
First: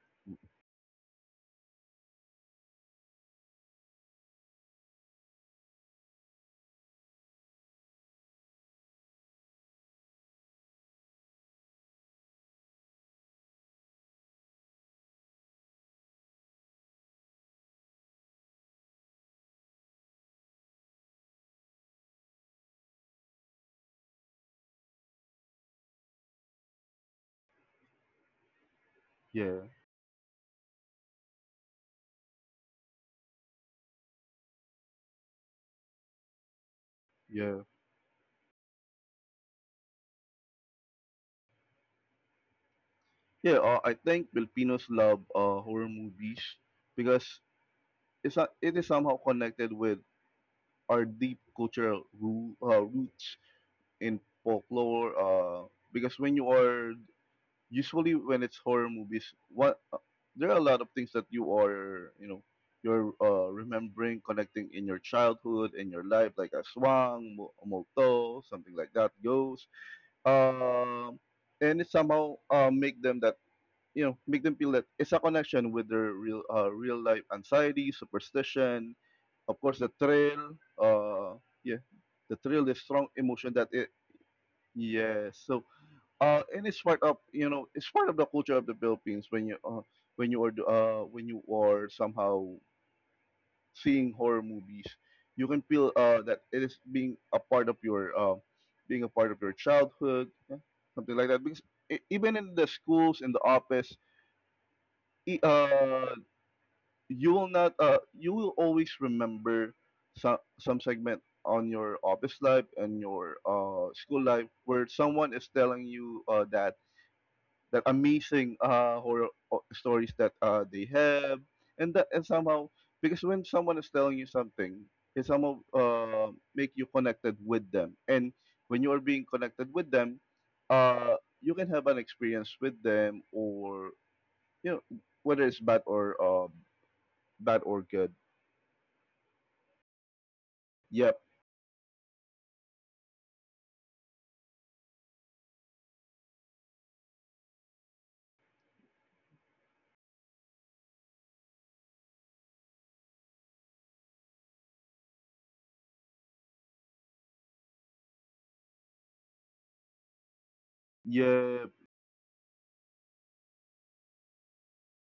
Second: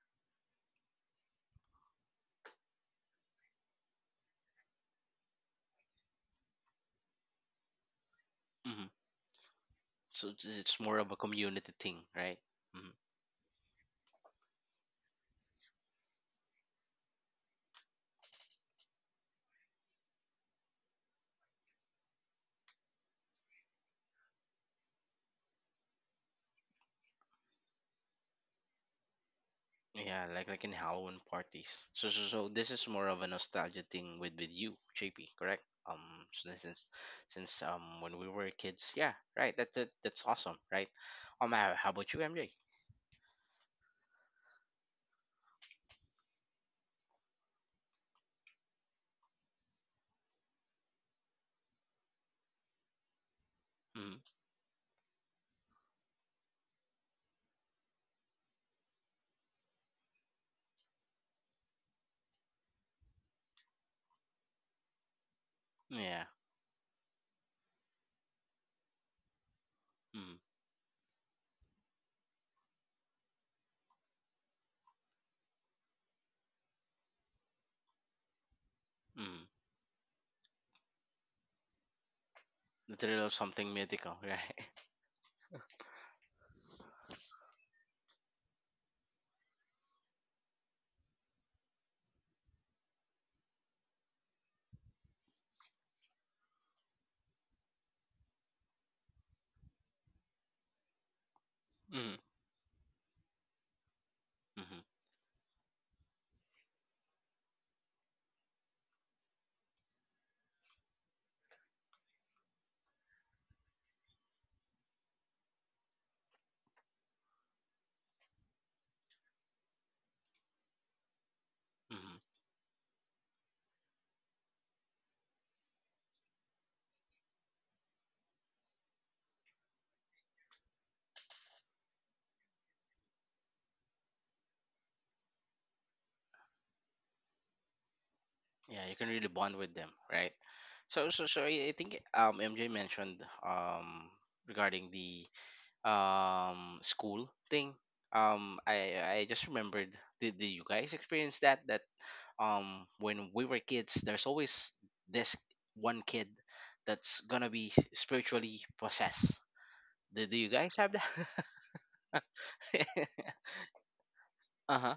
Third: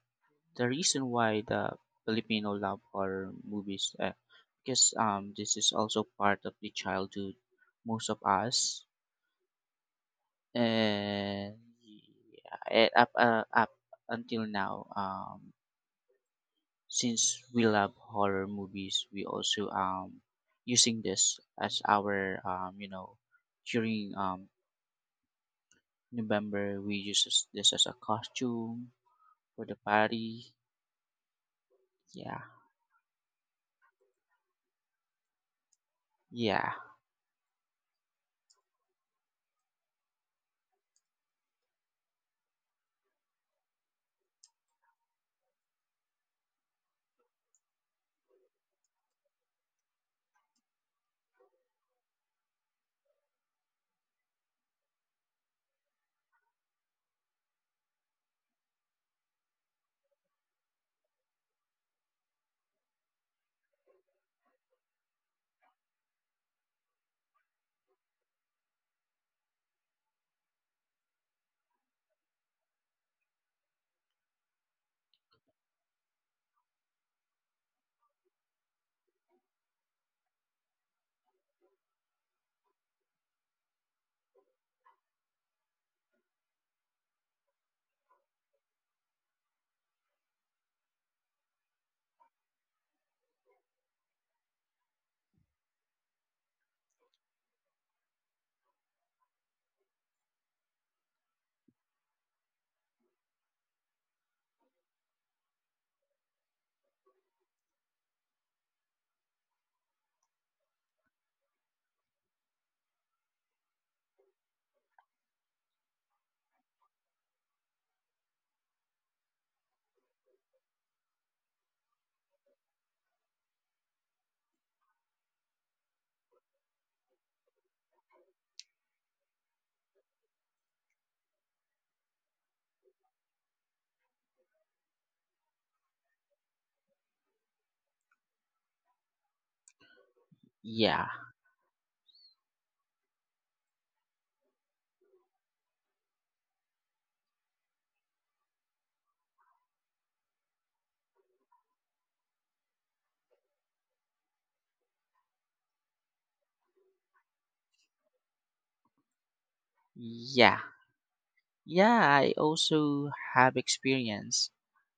S3: the reason why the Filipino love horror movies because this is also part of the childhood most of us.
S1: Hmm. So it's more of a
S3: And
S1: community thing, right?
S3: yeah,
S1: Hmm.
S3: up until now. Since we love horror movies, we also, using this as our you know, during November, we use this this as a costume
S2: Yeah,
S3: for the
S1: Yeah, like
S3: party.
S1: in Halloween parties. So,
S3: Yeah,
S1: so this is more of a nostalgia thing with you, JP, correct? um so this
S3: yeah,
S1: is
S2: yeah.
S1: since when we were kids, yeah. Right, that that's awesome, right? How about you, MJ?
S2: Yeah, I think Filipinos love horror movies because it's not, it is somehow connected with our deep cultural roots in
S1: Mm-hmm.
S2: folklore. Because when you are, usually when it's horror movies, what there are a lot of things that you are, you know, you're remembering, connecting in your childhood, in your life,
S1: Yeah.
S2: like a swang, molto, something like that, ghost.
S1: Mm-hmm.
S2: Um, and it somehow make them that, you know, make them feel that it's a connection with their real real life anxiety, superstition.
S1: Mm-hmm.
S2: Of course, the thrill. Uh, yeah, the thrill is
S1: The
S2: strong
S1: thrill of
S2: emotion that
S1: something
S2: it.
S1: mythical. Right.
S2: Yeah, so and it's part of, you know, it's part of the culture of the Philippines, when you are somehow seeing horror movies, you can feel that it is being a part of your being a part of your childhood, yeah, something like that. Because
S1: Mm-hmm.
S2: even in the schools, in the office,
S1: Hmm.
S2: e- uh, you will not you will always remember some segment on your office life and your school life where someone is telling you that that amazing horror stories that they have, and that, and
S1: Hmm.
S2: somehow, because when someone is telling you something, it somehow make you connected with them, and when you are being connected with them, uh, you can have an experience with them, or, you know, whether it's bad or, bad or good.
S1: Yeah, you can really bond with them, right?
S3: yeah,
S1: So,
S2: Yep,
S1: so I think MJ mentioned, regarding the school thing. I just remembered. Did you guys experience that? That, when we were kids, there's always this one kid that's gonna be spiritually possessed. Do you
S3: yeah,
S1: guys have that?
S2: yep,
S3: yeah. I also have experience
S1: Uh huh.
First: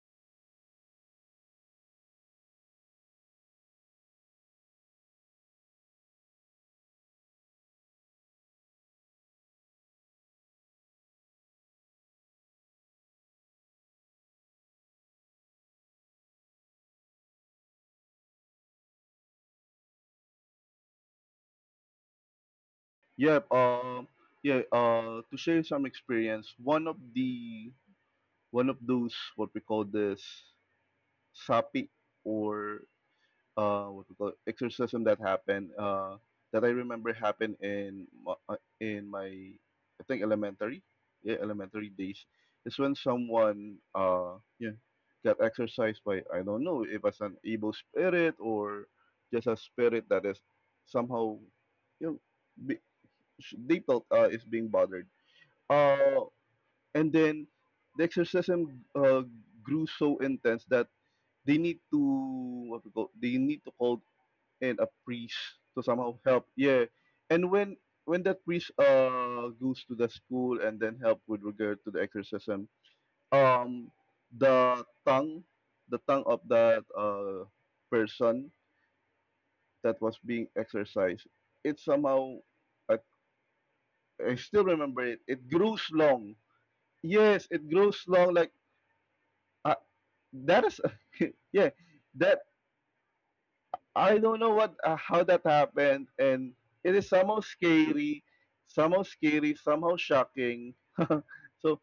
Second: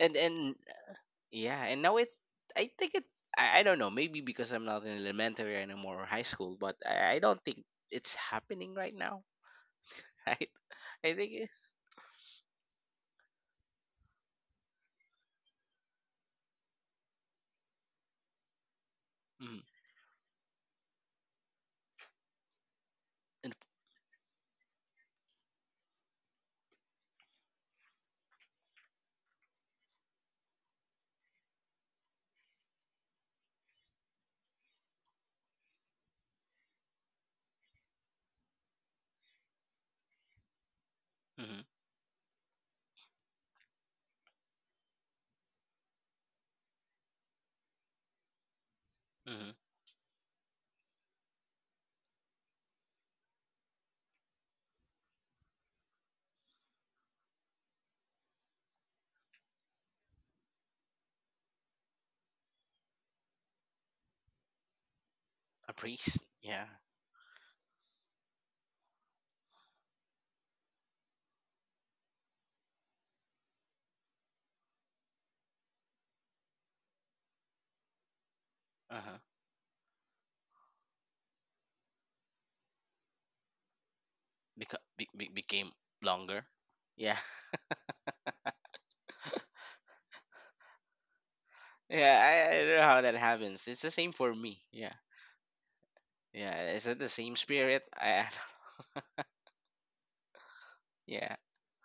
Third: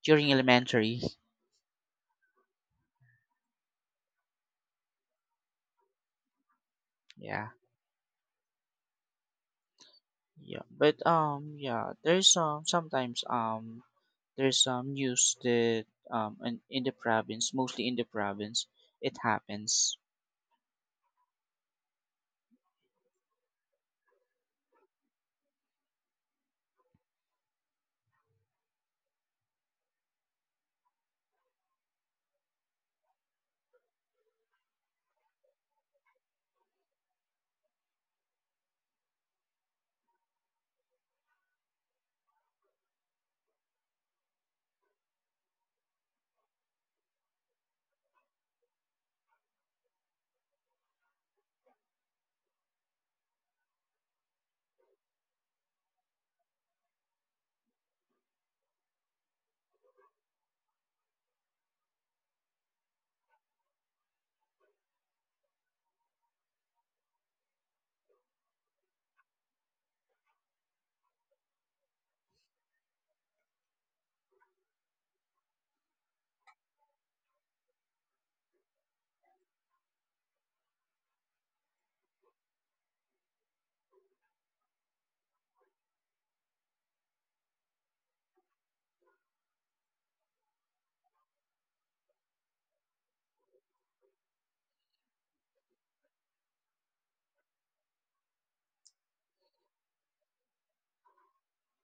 S1: And
S3: during
S1: and
S3: elementary.
S1: yeah, and now I think I don't know, maybe because I'm not in elementary anymore or high school, but I don't
S3: Yeah,
S1: think it's happening right now, right?
S3: yeah. But
S1: I think it,
S3: yeah. There's sometimes there's some news that in the province, mostly in the province, it
S1: mm.
S3: happens.
S2: yep.
S1: And,
S2: Yeah. To share some experience, one of the, one of those, what we call this, sapi, or what we call it, exorcism that happened, that I remember happened in in my, I think elementary, yeah,
S1: mm-hmm.
S2: elementary days, is when someone yeah got exorcised by, I don't know if as an evil spirit or just
S1: Mm-hmm.
S2: a spirit that is somehow, you know, be, they felt is being bothered, uh and then the exorcism grew so intense that they need to, what we call, they need to call and a priest
S1: A
S2: to
S1: priest,
S2: somehow help.
S1: yeah.
S2: Yeah, and when that priest goes to the school and then help with regard to the exorcism, um, the tongue, the tongue of that person
S1: Uh-huh.
S2: that was being exorcised, it somehow, I, I still remember it. It
S1: Became
S2: grows
S1: longer,
S2: long.
S1: yeah.
S2: Yes, it grows long. Like uh, that is, yeah.
S1: Yeah,
S2: That,
S1: I don't know how that happens. It's the same
S2: I
S1: for
S2: don't
S1: me,
S2: know what
S1: yeah.
S2: how that happened, and
S1: Yeah, is it
S2: it
S1: the
S2: is
S1: same
S2: somehow
S1: spirit? I
S2: scary,
S1: don't.
S2: somehow scary, somehow shocking.
S1: Yeah.
S2: So,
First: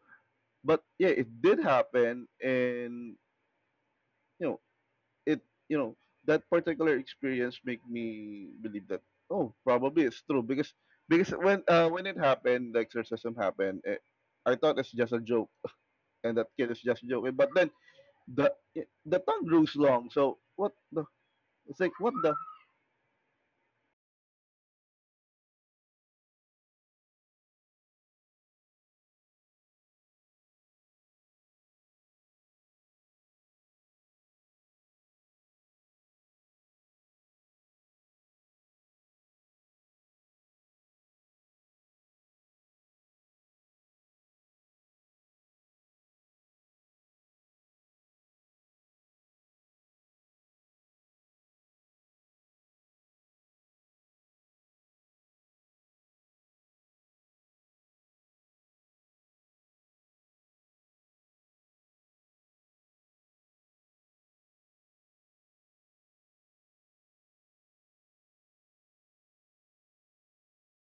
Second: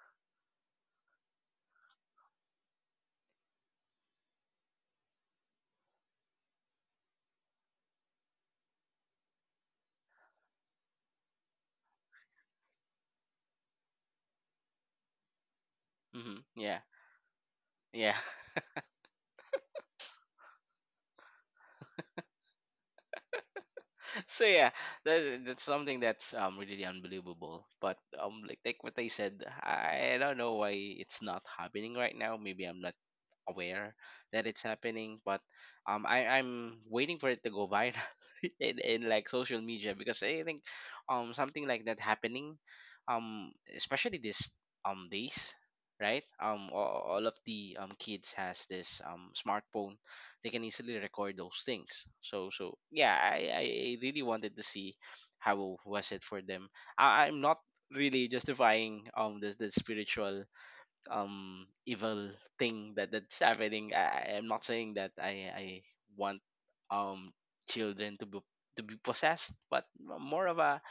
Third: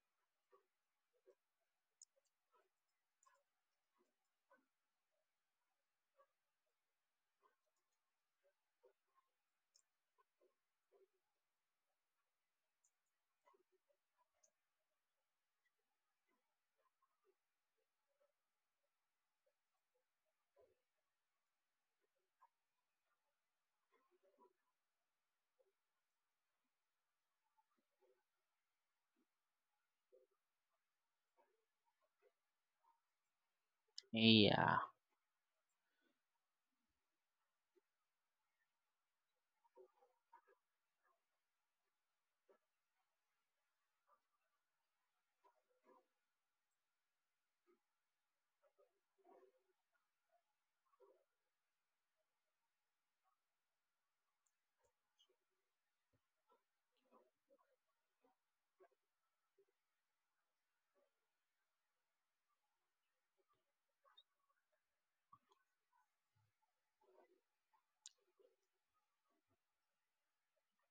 S2: but yeah, it did happen, and you know, it you know that particular experience make me believe that, oh, probably it's true, because when, when it happened, the exorcism happened. I thought it's just a joke, and
S1: Mm-hmm.
S2: that kid is
S1: Yeah.
S2: just joking. But then
S1: Yeah,
S2: the tongue grows long, so what the? It's like, what the?
S1: so yeah, that's something that's really unbelievable. But like what I said, I don't know why it's not happening right now. Maybe I'm not aware that it's
S3: Yeah.
S1: happening, but I I'm waiting for it to go viral in, like social media, because I think something like that happening, especially this, days, right? All of the kids has this smartphone. They can easily record those things. So so yeah, I really wanted to see how was it for them. I'm not really justifying this, the spiritual evil thing that that's happening. I'm not saying that I want um children to be, to be possessed, but more of a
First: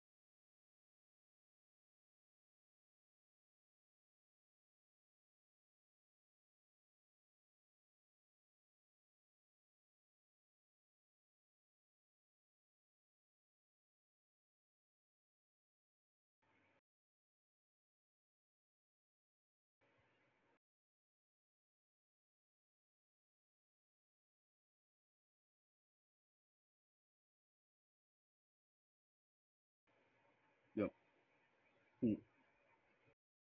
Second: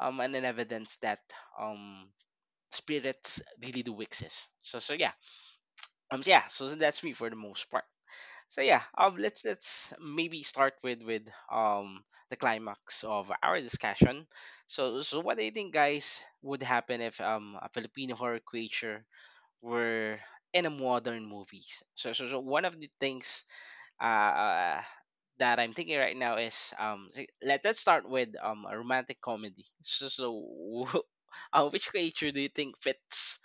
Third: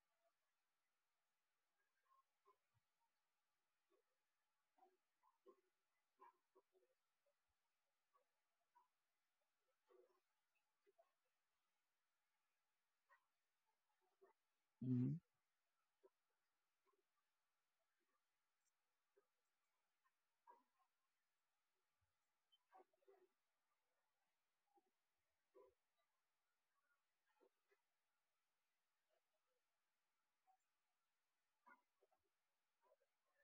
S1: an evidence that um spirits really do exist. So so yeah, yeah, so that's me for the most part. So yeah, let's maybe start with um the climax of our discussion. So, so
S3: Mm.
S1: what do you think, guys, would happen if a Filipino horror creature were in a modern movies? So, so, so one of the things uh, that I'm thinking right now is, let let's start with a romantic comedy. So, so which
S2: Yeah.
S1: creature do you think fits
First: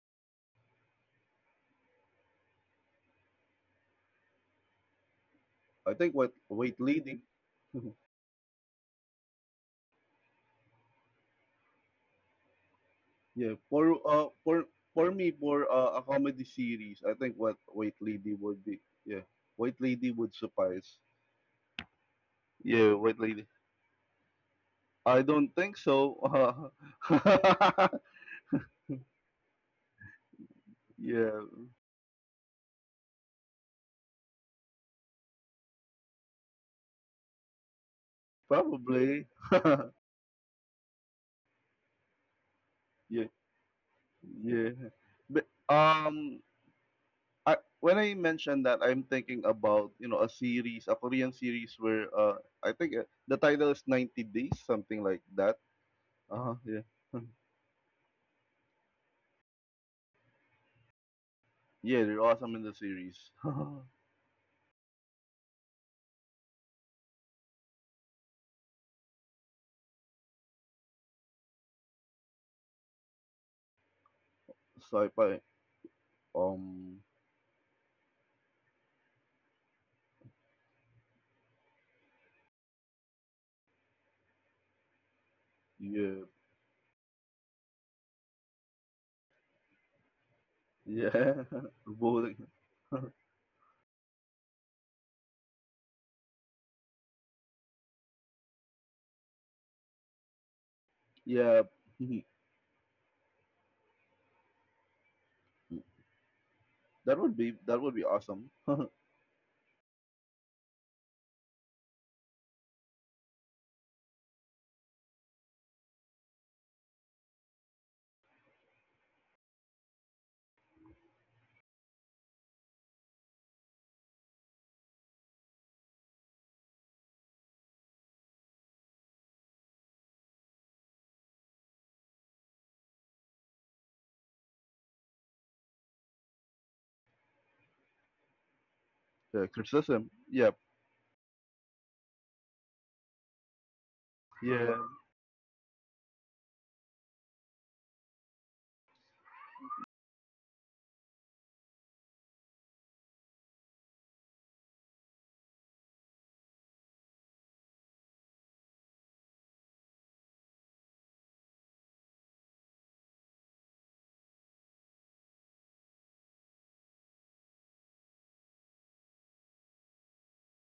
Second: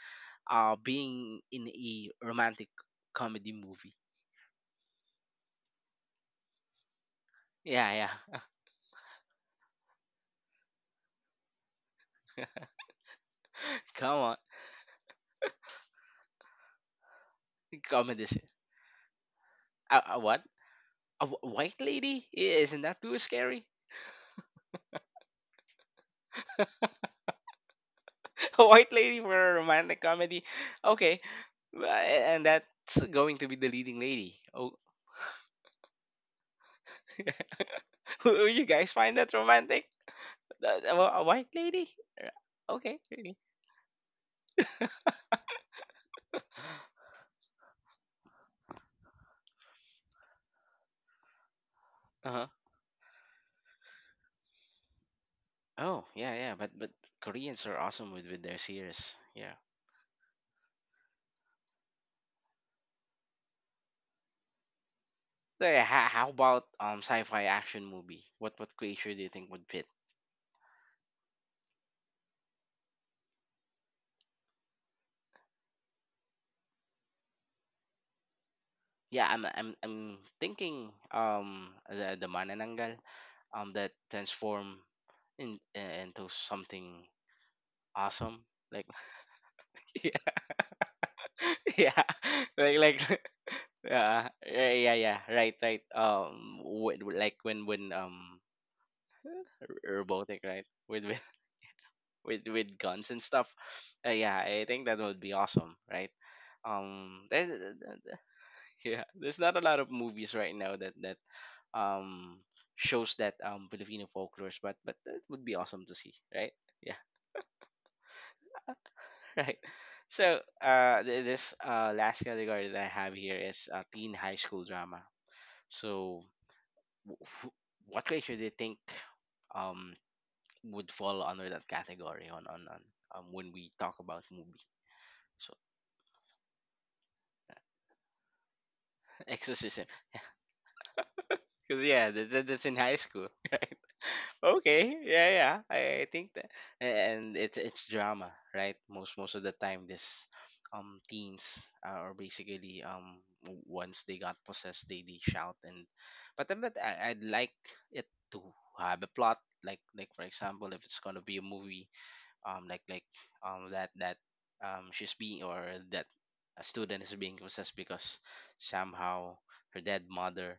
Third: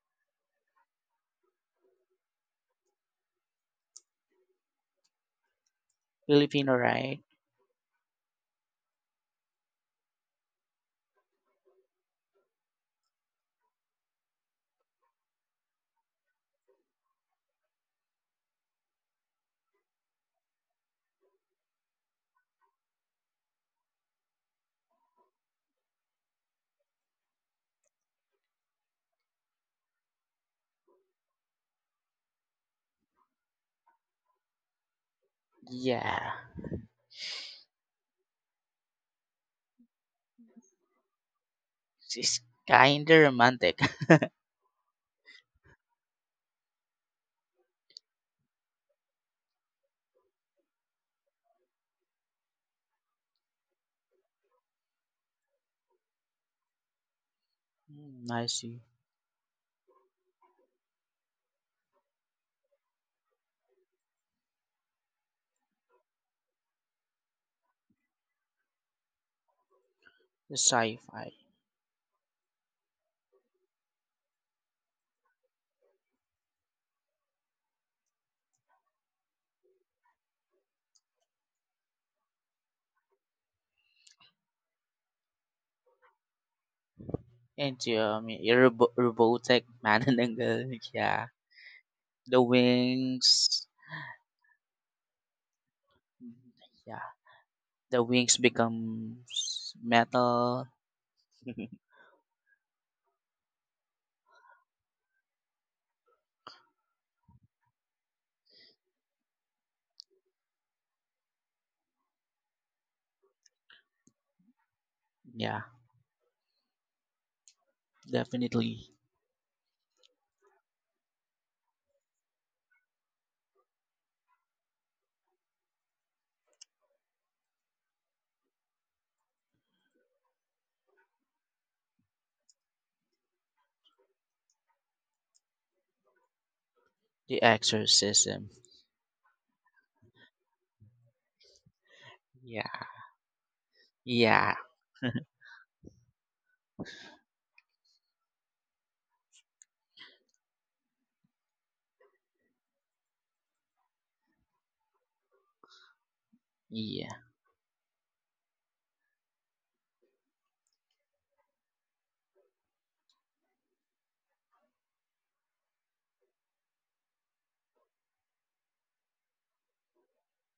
S1: being in a romantic comedy movie?
S2: I think what
S3: Filipino,
S2: wait leading
S3: right?
S1: Yeah, yeah.
S2: yeah for
S1: Come on,
S2: for me for a comedy series, I think what White
S1: comedy.
S2: Lady would be, yeah, White Lady would
S1: What?
S2: suffice,
S1: A white lady? Isn't
S2: yeah,
S1: that
S2: White
S1: too
S2: Lady.
S1: scary?
S2: I don't think so.
S1: A white lady for a romantic comedy? Okay.
S2: Yeah,
S1: Well, and that's going to be the leading lady. Oh.
S3: Yeah.
S1: Who? You guys
S2: probably.
S1: find that romantic? That- A a white lady?
S3: It's
S1: Yeah. Okay,
S3: kinda
S2: Yeah,
S1: really.
S3: romantic.
S2: yeah, but I when I mentioned that, I'm thinking about, you know, a series, a Korean series, where
S1: Uh-huh.
S2: I think the title is 90 Days, something like that.
S1: Oh, yeah,
S2: Uh huh.
S1: yeah,
S2: Yeah.
S1: but Koreans are awesome
S3: Mm,
S1: with
S3: I
S1: their
S3: see.
S1: series. Yeah.
S2: Yeah, they're awesome in the series.
S1: So, yeah, how about sci-fi action movie? What creature do you think would fit?
S3: The sci-fi.
S2: Sci-fi. Um.
S1: Yeah, I'm thinking, the manananggal, that transform in,
S2: Yeah.
S1: into something
S3: And
S1: awesome,
S3: your
S1: like
S3: robotic man and the
S1: yeah.
S3: girl? Yeah.
S2: Yeah.
S1: Yeah,
S2: Robotic.
S3: The
S1: like
S3: wings.
S1: yeah, yeah, yeah, yeah. Right, right.
S3: Yeah.
S1: With like when
S3: The wings becomes
S1: robotic, right?
S3: metal.
S1: With
S2: Yeah.
S1: with guns and stuff. Yeah, I think that would be awesome, right?
S2: That would be,
S1: There's
S2: that would be awesome.
S1: yeah, there's not a lot of movies right now that um shows that Filipino folklore, but that would be
S3: Yeah.
S1: awesome to see, right? Yeah.
S3: Definitely.
S1: Right. So this last category that I have here is, teen high school drama. So, wh- what ratio do you think um would fall under that category on, on, when we talk about movie? So
S3: The exorcism.
S2: Yeah,
S1: exorcism,
S2: criticism. Yep.
S1: because yeah, that's in
S3: Yeah.
S1: high school.
S3: Yeah.
S2: Yeah.
S1: Okay, yeah, yeah, I think that, and it's drama, right? Most of the time, this teens are basically once they got possessed, they shout and, but then but
S3: Yeah.
S1: I, I'd like it to have a plot. Like for example, if it's gonna be a movie, like that she's being, or that a student is being possessed because somehow her dead mother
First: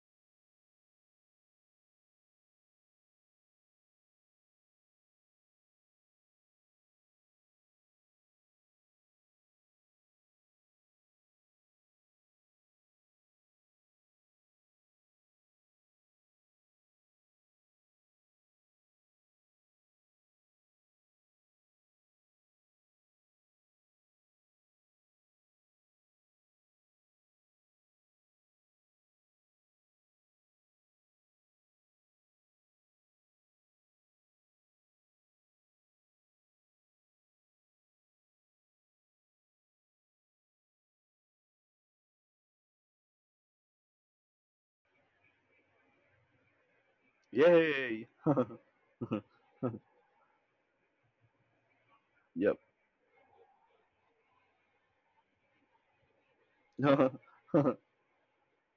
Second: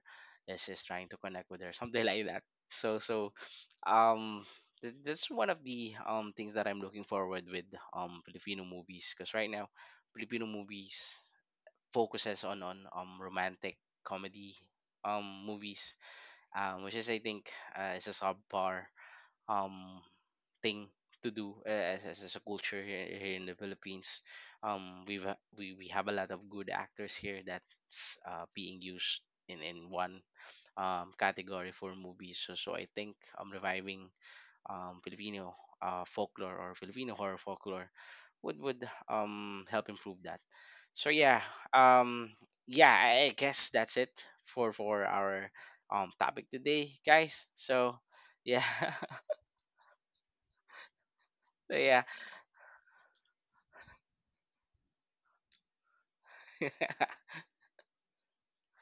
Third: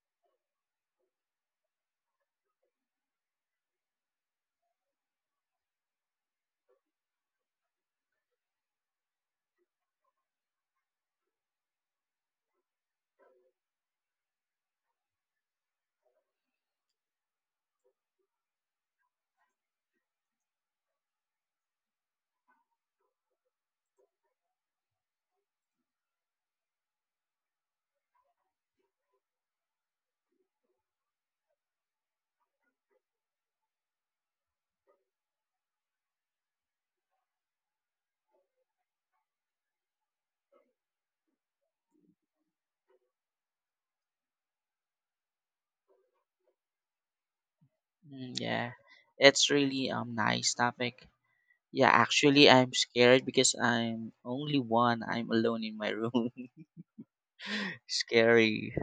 S1: is trying to connect with her something like that. So so, um that's one of the things that I'm looking forward with Filipino movies, because right now Filipino movies focuses on romantic comedy movies, which is I think, is a subpar um thing to do as, as a culture here, in the Philippines. We have a lot of good actors here that's being used in, one category for movies. So, so I think, reviving Filipino folklore, or Filipino horror folklore, would help improve that. So yeah, um, yeah, I guess that's it for our topic today, guys. So
S2: Yay.
S3: Mm,
S1: yeah.
S3: yeah. It's really nice topic.
S1: So
S3: Yeah,
S1: yeah.
S3: actually,
S2: Yep.
S3: I'm scared because I'm only one. I'm alone in my room. Scary.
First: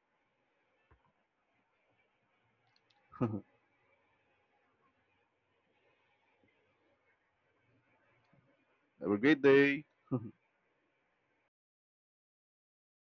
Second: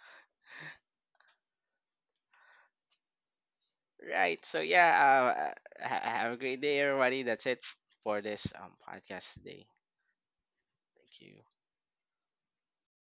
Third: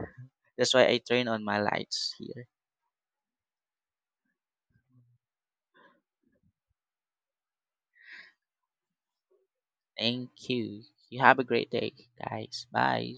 S3: That's why I turn on my lights here.
S2: Have
S1: Right. So yeah, have a great day, everybody. That's it for this
S2: a
S1: podcast
S2: great
S1: today.
S2: day.
S3: Thank you. You
S1: Thank
S3: have a
S1: you.
S3: great day, guys. Bye.